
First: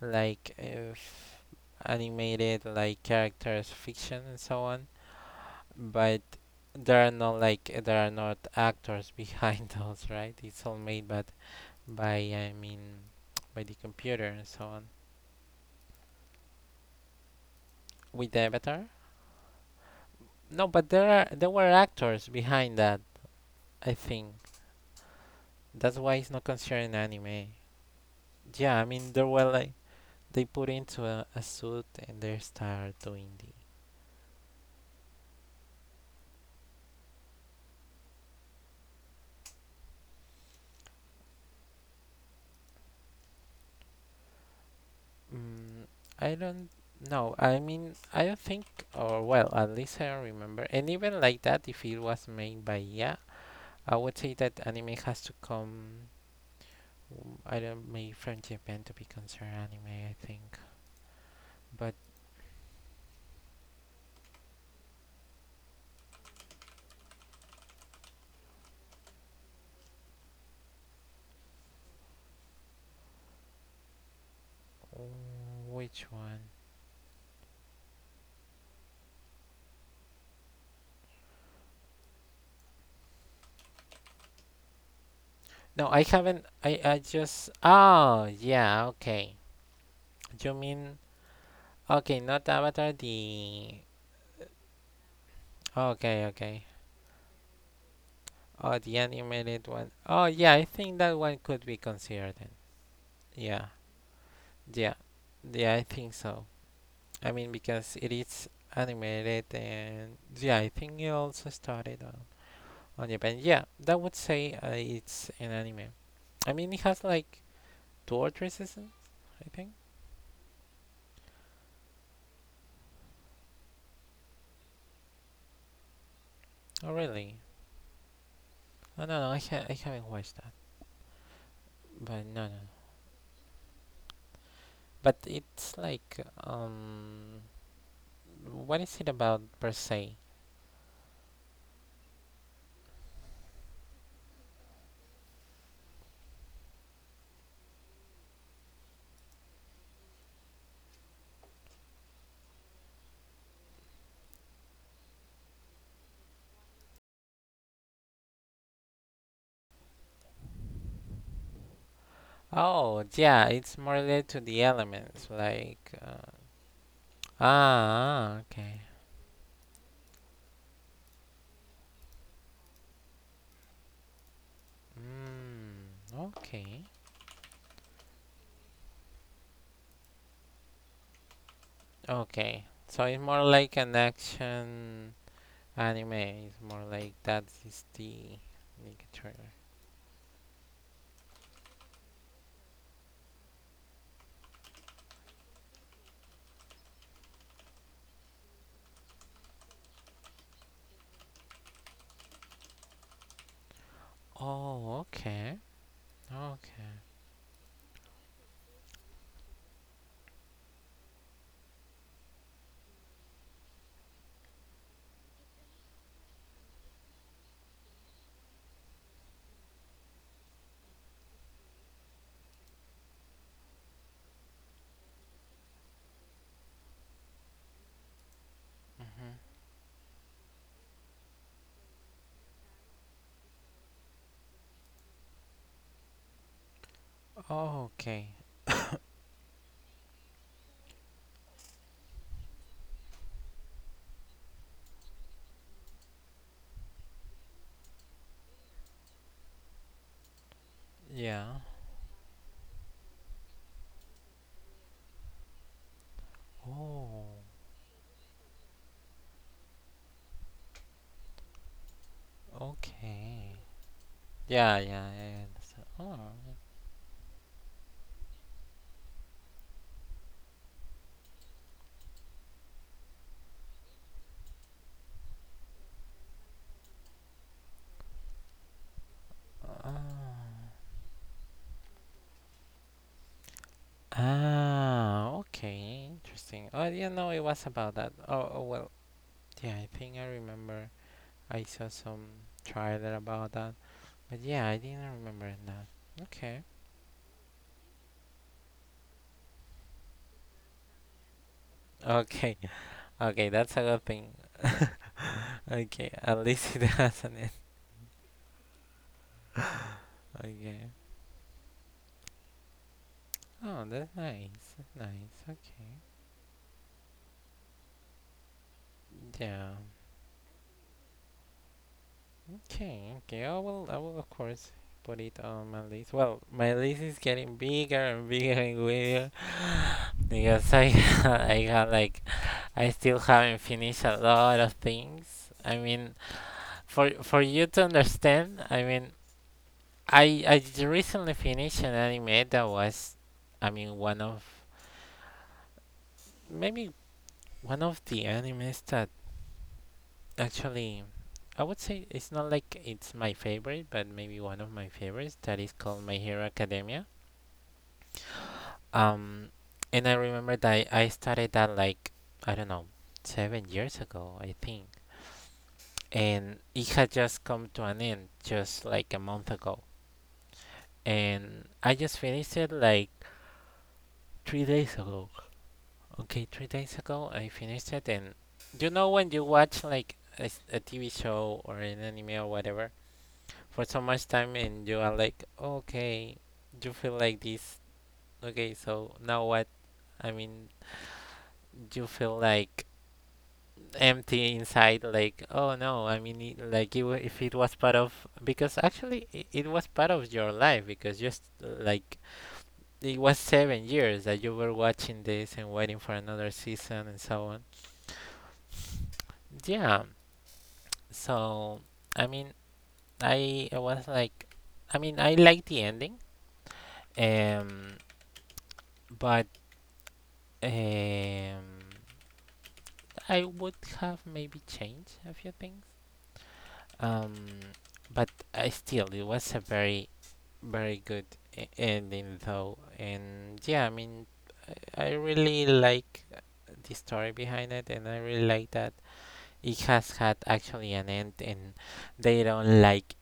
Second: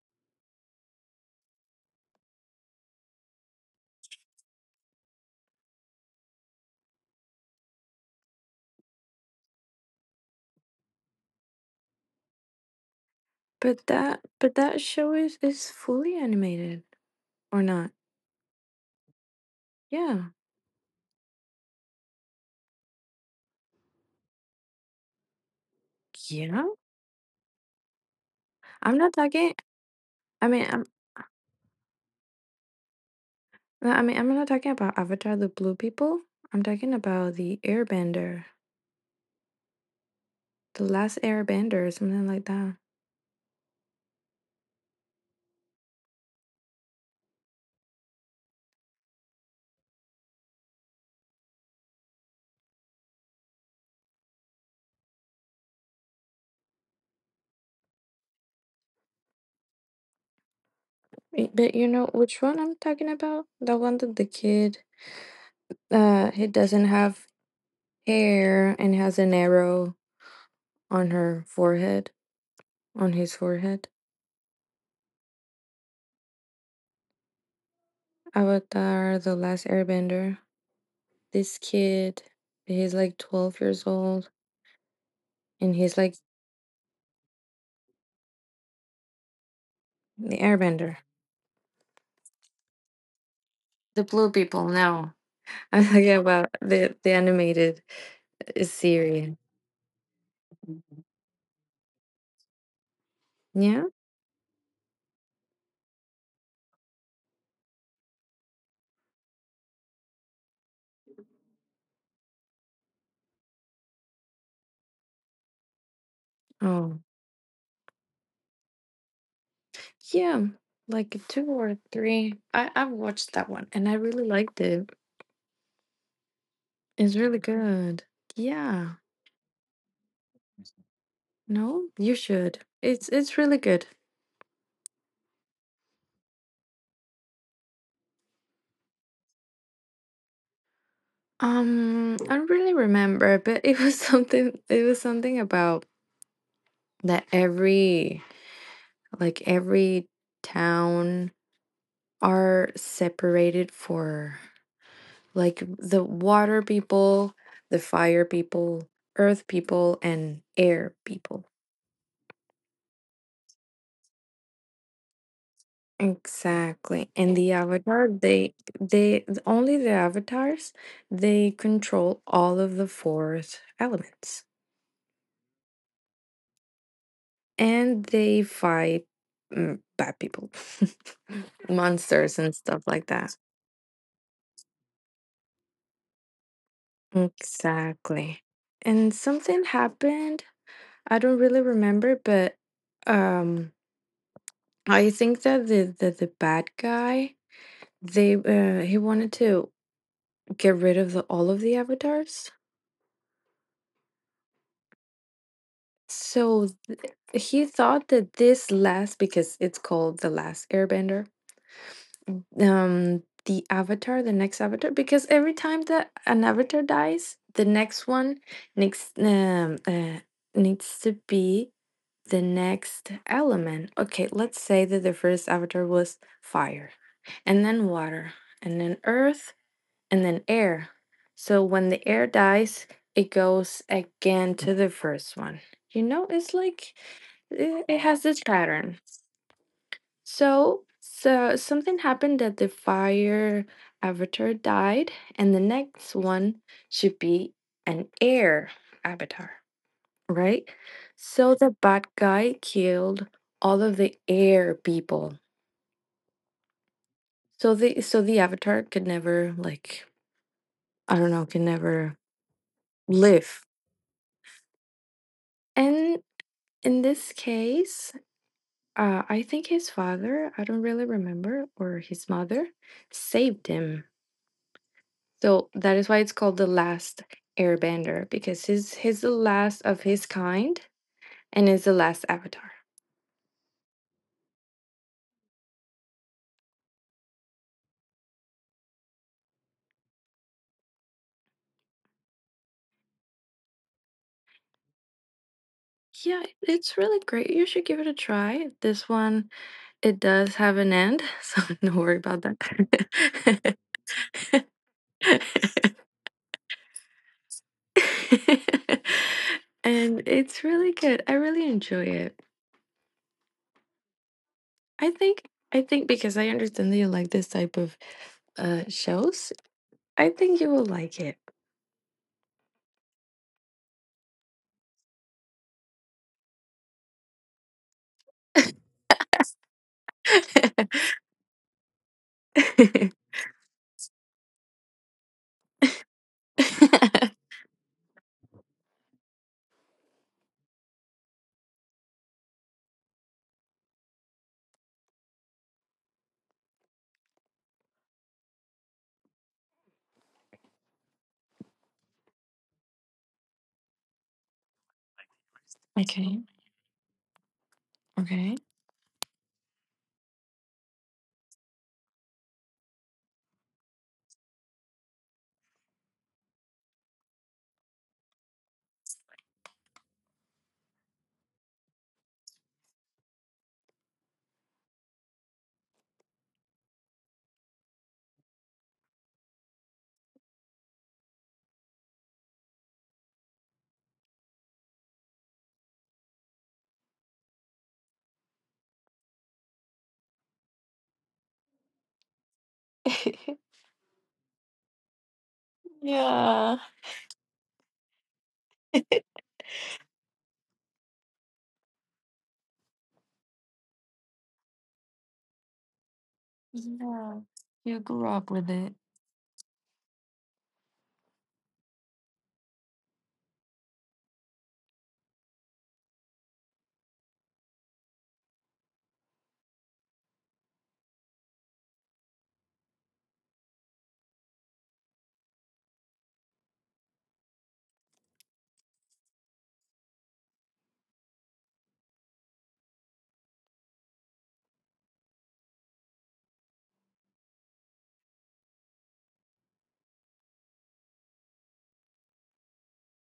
[SPEAKER 1] like, if animated, like characters, fiction and so on. But there are no like uh, there are not actors behind those, right? It's all made, but by I mean by the
[SPEAKER 2] But that
[SPEAKER 1] computer and
[SPEAKER 2] but
[SPEAKER 1] so
[SPEAKER 2] that
[SPEAKER 1] on.
[SPEAKER 2] show is is fully animated or not?
[SPEAKER 1] With the Avatar?
[SPEAKER 2] Yeah,
[SPEAKER 1] No, but there are there were actors behind that, I think. That's why it's not
[SPEAKER 2] yeah.
[SPEAKER 1] considered an anime. Yeah, I
[SPEAKER 2] I'm
[SPEAKER 1] mean,
[SPEAKER 2] not
[SPEAKER 1] they were
[SPEAKER 2] talking.
[SPEAKER 1] like, they
[SPEAKER 2] I
[SPEAKER 1] put
[SPEAKER 2] mean,
[SPEAKER 1] into a, a suit and they start doing the.
[SPEAKER 2] Uh, I mean, I'm not talking about Avatar, the blue people. I'm talking about the Airbender, the last Airbender, or something like that.
[SPEAKER 1] Mm, I don't know. I mean, I don't think, or well, at least I don't remember. And even like that, if it was made by, yeah, I would say that anime has to come, mm, I don't, maybe from Japan, to be considered anime, I think.
[SPEAKER 2] Y- But you
[SPEAKER 1] But
[SPEAKER 2] know which one I'm talking about? The one that the kid, uh, he doesn't have hair and has an arrow on her forehead, on his forehead.
[SPEAKER 1] mm, which one?
[SPEAKER 2] Avatar, the last Airbender. This kid, he's like twelve years old, and
[SPEAKER 1] No,
[SPEAKER 2] he's
[SPEAKER 1] I
[SPEAKER 2] like
[SPEAKER 1] haven't. I I just. Oh yeah, okay.
[SPEAKER 2] the
[SPEAKER 1] You mean,
[SPEAKER 2] Airbender.
[SPEAKER 1] okay, not Avatar, the.
[SPEAKER 2] The blue people, no. I'm talking
[SPEAKER 1] Okay,
[SPEAKER 2] about
[SPEAKER 1] okay.
[SPEAKER 2] the the animated uh,
[SPEAKER 1] Oh, the
[SPEAKER 2] series.
[SPEAKER 1] animated one. Oh, yeah, I think that one could be considered then. Yeah,
[SPEAKER 2] Yeah.
[SPEAKER 1] yeah, yeah, I think so. I mean, because it is animated and. Yeah, I think it also started on, on Japan. Yeah, that would say uh, it's an anime. I mean, it
[SPEAKER 2] Oh,
[SPEAKER 1] has like two or three seasons, I think.
[SPEAKER 2] yeah. Like two or three. I I've watched that one and I really liked it.
[SPEAKER 1] Oh,
[SPEAKER 2] It's really
[SPEAKER 1] really?
[SPEAKER 2] good. Yeah.
[SPEAKER 1] Oh, no, no, I, ha- I haven't watched that.
[SPEAKER 2] No, you
[SPEAKER 1] But no, no, no.
[SPEAKER 2] should. It's it's really good.
[SPEAKER 1] But it's like. um What is it about per se?
[SPEAKER 2] Um, I don't really remember, but it was something. It was something about that every like every town are separated for like the water people, the fire people, earth people, and air people.
[SPEAKER 1] Oh, yeah, it's more related to the elements, like, uh,
[SPEAKER 2] Exactly. And
[SPEAKER 1] ah,
[SPEAKER 2] the avatar,
[SPEAKER 1] ah,
[SPEAKER 2] they
[SPEAKER 1] okay,
[SPEAKER 2] they only the avatars, they control all of the fourth elements.
[SPEAKER 1] mm, okay,
[SPEAKER 2] And they fight mm, bad people, monsters and
[SPEAKER 1] okay.
[SPEAKER 2] stuff
[SPEAKER 1] So
[SPEAKER 2] like
[SPEAKER 1] it's
[SPEAKER 2] that.
[SPEAKER 1] more like an action anime. It's more like that is the
[SPEAKER 2] Exactly. And
[SPEAKER 1] ligature.
[SPEAKER 2] something happened. I don't really remember, but um I think that the the, the bad guy, they uh, he wanted to get rid of the, all of the avatars.
[SPEAKER 1] Oh, okay,
[SPEAKER 2] So
[SPEAKER 1] okay.
[SPEAKER 2] th- he thought that this last because it's called the last airbender. Um the avatar, the next avatar because every time that an avatar dies, the next one next um uh, needs to be the next element. Okay, let's say that the first avatar was fire and then water and then
[SPEAKER 1] Hmm.
[SPEAKER 2] earth and then air. So when the air dies, it goes again to the first one. You know, it's like it,
[SPEAKER 1] Oh,
[SPEAKER 2] it has
[SPEAKER 1] okay,
[SPEAKER 2] this pattern. So, so something happened that the fire avatar died, and the next one should be an air avatar, right? So
[SPEAKER 1] yeah.
[SPEAKER 2] the bad guy killed all of the air people.
[SPEAKER 1] Oh,
[SPEAKER 2] So the so the avatar could never like I don't know, can never
[SPEAKER 1] okay,
[SPEAKER 2] live.
[SPEAKER 1] yeah, yeah, yeah, I understand.
[SPEAKER 2] And
[SPEAKER 1] Oh,
[SPEAKER 2] in this case, uh, I think his father, I don't really remember, or his mother, saved him. So that is why it's called the last airbender because he's he's the last
[SPEAKER 1] yeah.
[SPEAKER 2] of his
[SPEAKER 1] Ah.
[SPEAKER 2] kind and is the last avatar.
[SPEAKER 1] Ah, okay, interesting. Oh, yeah, no, it was about that. Oh, oh, well, yeah, I think I remember. I saw some trailer about that, but yeah, I didn't remember that.
[SPEAKER 2] Yeah,
[SPEAKER 1] Okay,
[SPEAKER 2] it's really great. You should give it a try. This one it does have an end, so don't worry about
[SPEAKER 1] okay, okay, that's
[SPEAKER 2] that.
[SPEAKER 1] a good thing. Okay, at least it hasn't it.
[SPEAKER 2] And it's
[SPEAKER 1] Okay.
[SPEAKER 2] really good. I really enjoy it.
[SPEAKER 1] Oh, that's nice. That's
[SPEAKER 2] I
[SPEAKER 1] nice.
[SPEAKER 2] think I
[SPEAKER 1] Okay.
[SPEAKER 2] think because I understand that you like this type of uh shows,
[SPEAKER 1] Yeah.
[SPEAKER 2] I think you will like
[SPEAKER 1] Okay. Okay. I will. I will of course put it on my list. Well, my list is getting bigger and bigger and bigger, because I I got like, I
[SPEAKER 2] it.
[SPEAKER 1] still haven't finished a lot of things. I mean, for for you to understand, I mean, I I j- recently finished an anime that was, I mean, one of, maybe one of the animes that actually, I would say it's not like it's my favorite, but maybe one of my favorites, that is called My Hero
[SPEAKER 2] Okay.
[SPEAKER 1] Academia.
[SPEAKER 2] Okay.
[SPEAKER 1] Um, and I remember that I, I started that like, I don't know, seven years ago, I think. And it had just come to an end just like a month ago. And I just finished it like three days ago. Okay, three days ago I finished it, and you know when you watch like a, s- a T V show or an anime or whatever for so much time, and you are like, okay, you feel like this. Okay, so now what? I mean, you feel like empty inside, like, oh no. I mean it,
[SPEAKER 2] Yeah.
[SPEAKER 1] like it, wa- if it was part of, because actually it, it was part of your life because just uh, like it was seven years that you were watching this and waiting for another season and
[SPEAKER 2] Yeah.
[SPEAKER 1] so on.
[SPEAKER 2] You grew up with it.
[SPEAKER 1] Yeah. So I mean, i I was like, I mean, I like the ending, um but, um I would have maybe changed a few things, um but I still, it was a very Very good e- ending, though. And yeah, I mean, I I really like the story behind it, and I really like that it has had actually an end, and they don't like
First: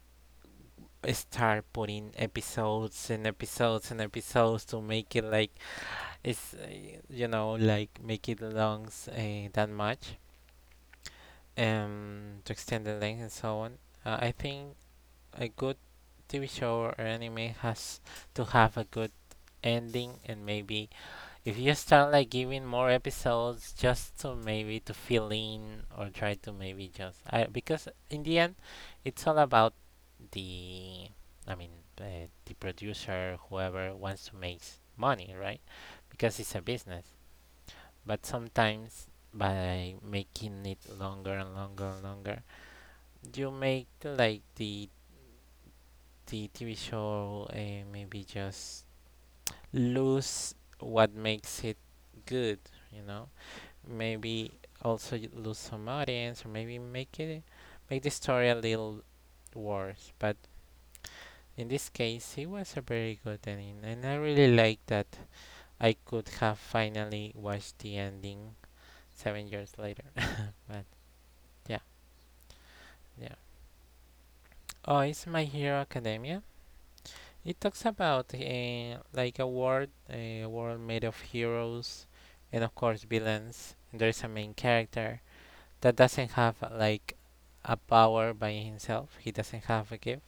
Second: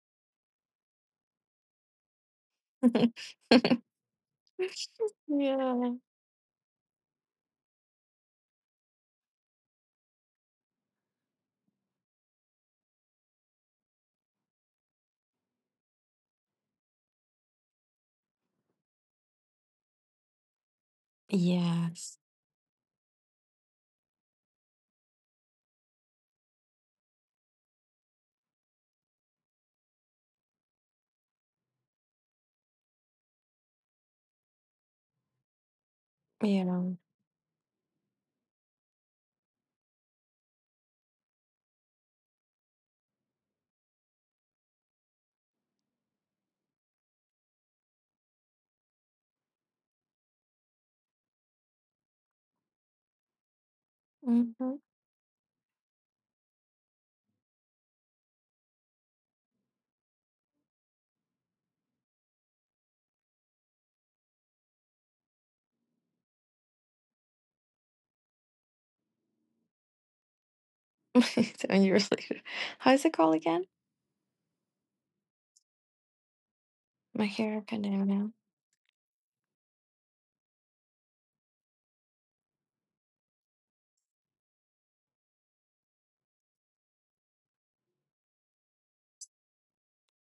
[SPEAKER 1] start putting episodes and episodes and episodes to make it like
[SPEAKER 2] Yeah.
[SPEAKER 1] it's, uh, you know, like make it longs, uh, that much, um to extend the length and so on. Uh, I think a good T V show or anime has to have a good ending. And maybe if you start
[SPEAKER 2] Yes.
[SPEAKER 1] like giving more episodes, just to maybe to fill in or try to maybe just, I, because in the end it's all about the, I mean, uh, the producer, whoever wants to make money, right? Because it's a
[SPEAKER 2] Yeah.
[SPEAKER 1] business. But sometimes, by making it longer and longer and longer, you make like the the T V show, uh, maybe just lose what makes it good, you know? Maybe
[SPEAKER 2] Mm-hmm.
[SPEAKER 1] also y- lose some audience or maybe make it make the story a little worse. But in this case, it was a very good ending, and I really like that I could have finally watched the ending seven years later. But yeah,
[SPEAKER 2] Seven years later. How is it
[SPEAKER 1] yeah.
[SPEAKER 2] called again?
[SPEAKER 1] Oh, it's My Hero Academia.
[SPEAKER 2] My Hero
[SPEAKER 1] It talks
[SPEAKER 2] Academia.
[SPEAKER 1] about, eh, like a world, eh, a world made of heroes and of course villains. There's a main character that doesn't have, uh, like a power by himself. He doesn't have a gift,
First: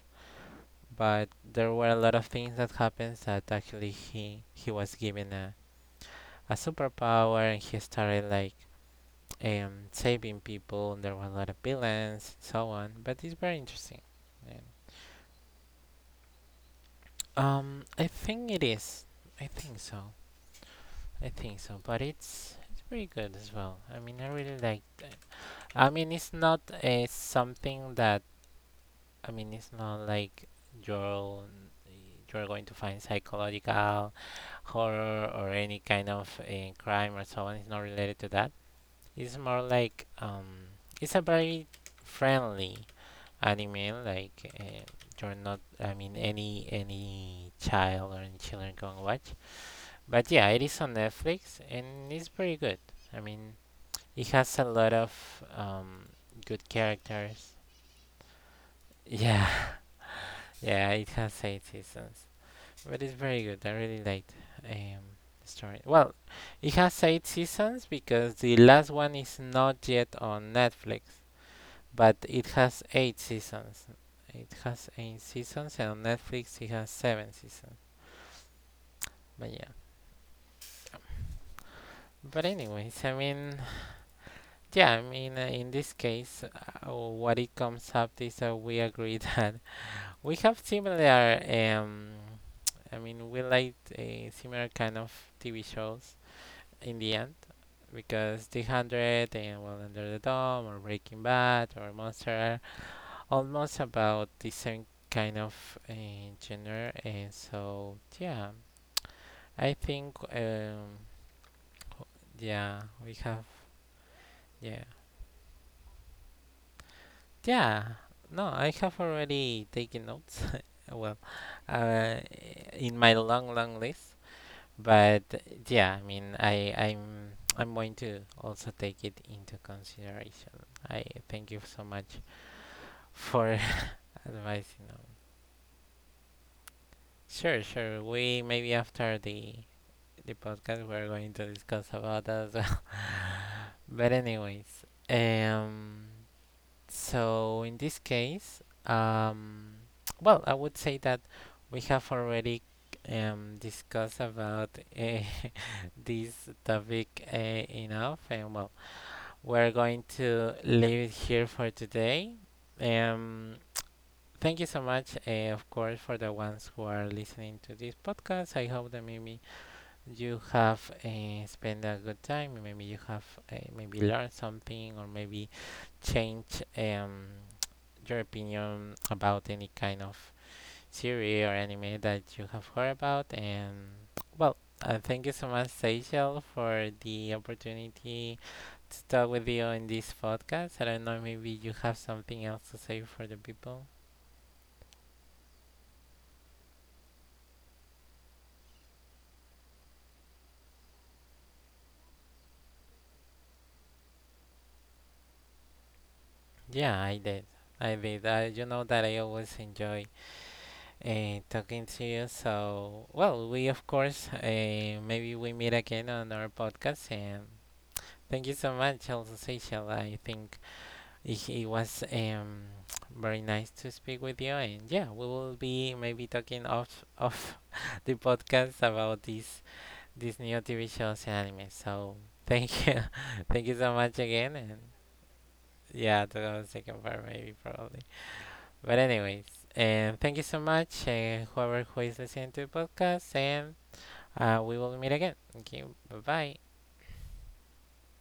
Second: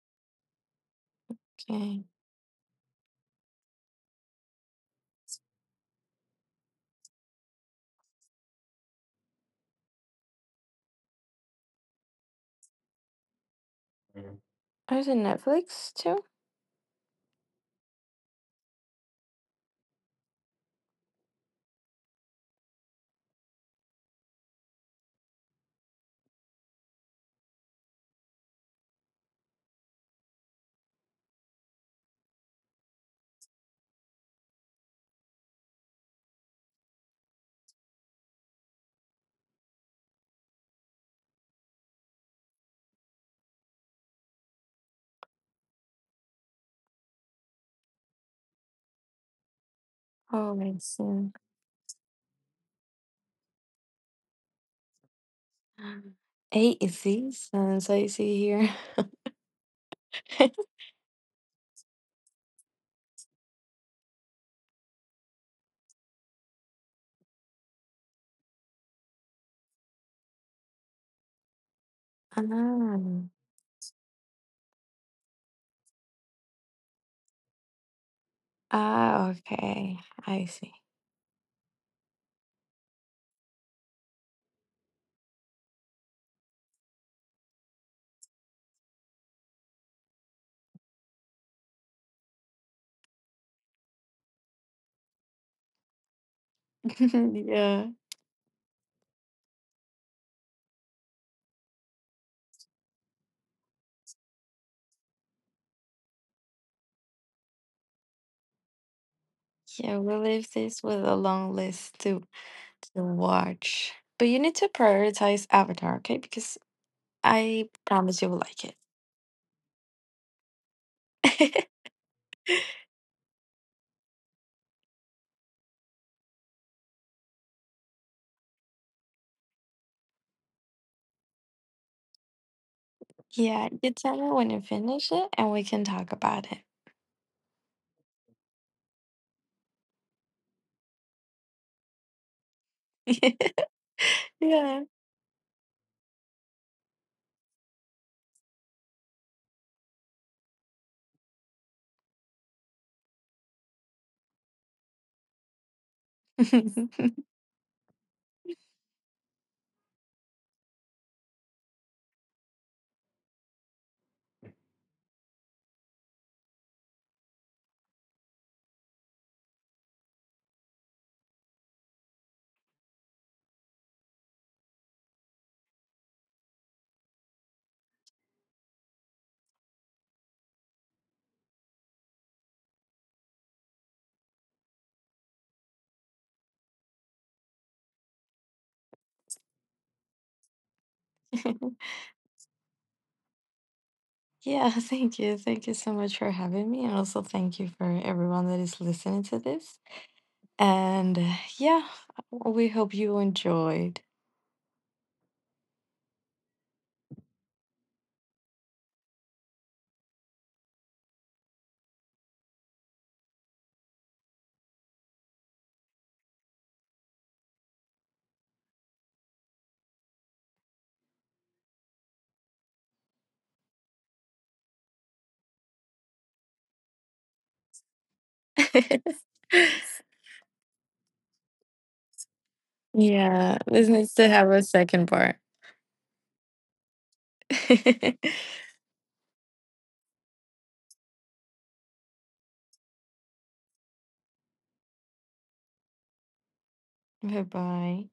[SPEAKER 1] but there were a
[SPEAKER 2] Okay.
[SPEAKER 1] lot of things that happens that actually he he was given a a superpower, and he started like, um saving people. And there were a lot of villains and so on. But it's very interesting. And,
[SPEAKER 2] Oh, is it Netflix too?
[SPEAKER 1] um, I think it is. I think so. I think so, but it's it's pretty good as well. I mean, I really like. I mean, it's not, uh, something that, I mean, it's not like you're you're going to find psychological horror or any kind of, uh, crime or so on. It's not related to that. It's more like, um, it's a very friendly anime. Like, uh, you're not, I mean, any any child or any children can watch. But yeah,
[SPEAKER 2] Oh,
[SPEAKER 1] it
[SPEAKER 2] I
[SPEAKER 1] is on
[SPEAKER 2] see.
[SPEAKER 1] Netflix and it's pretty good. I mean, it has a lot of, um, good
[SPEAKER 2] Eight
[SPEAKER 1] characters.
[SPEAKER 2] seasons I see here.
[SPEAKER 1] Yeah. Yeah, it has eight seasons, but it's very good. I really liked, um, the story. Well, it has eight seasons because the last one is not yet on Netflix, but it has
[SPEAKER 2] Ah,
[SPEAKER 1] eight seasons. It has eight seasons, and on Netflix it has seven seasons.
[SPEAKER 2] ah,
[SPEAKER 1] But yeah.
[SPEAKER 2] okay. I see.
[SPEAKER 1] But anyways, I mean, yeah, I mean, uh, in this case, uh, what it comes up is that we agree that we have similar. Um, I mean, we liked, uh, similar kind of T V shows in the end,
[SPEAKER 2] Yeah.
[SPEAKER 1] because The Hundred and, well, Under the Dome or Breaking Bad or Monster are almost about the same kind of, uh, genre, and so yeah, I
[SPEAKER 2] Yeah,
[SPEAKER 1] think,
[SPEAKER 2] we leave this
[SPEAKER 1] um,
[SPEAKER 2] with a long list too.
[SPEAKER 1] yeah,
[SPEAKER 2] To
[SPEAKER 1] we have,
[SPEAKER 2] watch. But you need to
[SPEAKER 1] yeah,
[SPEAKER 2] prioritize Avatar, okay? Because I
[SPEAKER 1] yeah.
[SPEAKER 2] promise you
[SPEAKER 1] No,
[SPEAKER 2] will
[SPEAKER 1] I
[SPEAKER 2] like it.
[SPEAKER 1] have already taken notes. Well, uh, in my long long list. But yeah, I mean, I I'm I'm going to also take it into consideration. I thank you so much for
[SPEAKER 2] Yeah, you tell me when you
[SPEAKER 1] advising on.
[SPEAKER 2] finish it and we can talk about
[SPEAKER 1] Sure, sure. We maybe after the the podcast we're going to discuss about that as well.
[SPEAKER 2] it.
[SPEAKER 1] But anyways,
[SPEAKER 2] Yeah.
[SPEAKER 1] um, so in this case, um, well, I would say that we have already, um discussed about, uh, this topic, uh, enough, and well we're going to leave it here for today. Um, Thank you so much, uh, of course, for the ones who are listening to this podcast. I hope that maybe you have, uh, spent a good time. Maybe you have, uh, maybe learned something, or maybe changed, um, your opinion about any kind of series or anime that you have heard about. And well, uh, thank you so much, Seychelles, for the opportunity to talk with you in this podcast. I don't know, maybe you have something else to say for the people.
[SPEAKER 2] Yeah, thank you. Thank you so much for having me. And also thank you for everyone that is listening to this. And uh, yeah, we hope you enjoyed.
[SPEAKER 1] Yeah, I did. I did. Uh, you know that I always enjoy, uh, talking to you. So, well, we of course, uh, maybe we meet again on our podcast. And thank you so much, also Seychelles. I think It, it was, um, very nice to speak with you, and yeah, we will be maybe talking off of the podcast about these these new T V shows and anime. So thank you, thank
[SPEAKER 2] Yeah,
[SPEAKER 1] you so
[SPEAKER 2] this
[SPEAKER 1] much
[SPEAKER 2] needs to
[SPEAKER 1] again,
[SPEAKER 2] have a
[SPEAKER 1] and
[SPEAKER 2] second part.
[SPEAKER 1] yeah, to the second part maybe probably. But anyways, and thank you so much, and whoever who is listening to the podcast, and, uh, we will meet again. Okay, bye bye.
[SPEAKER 2] Bye bye.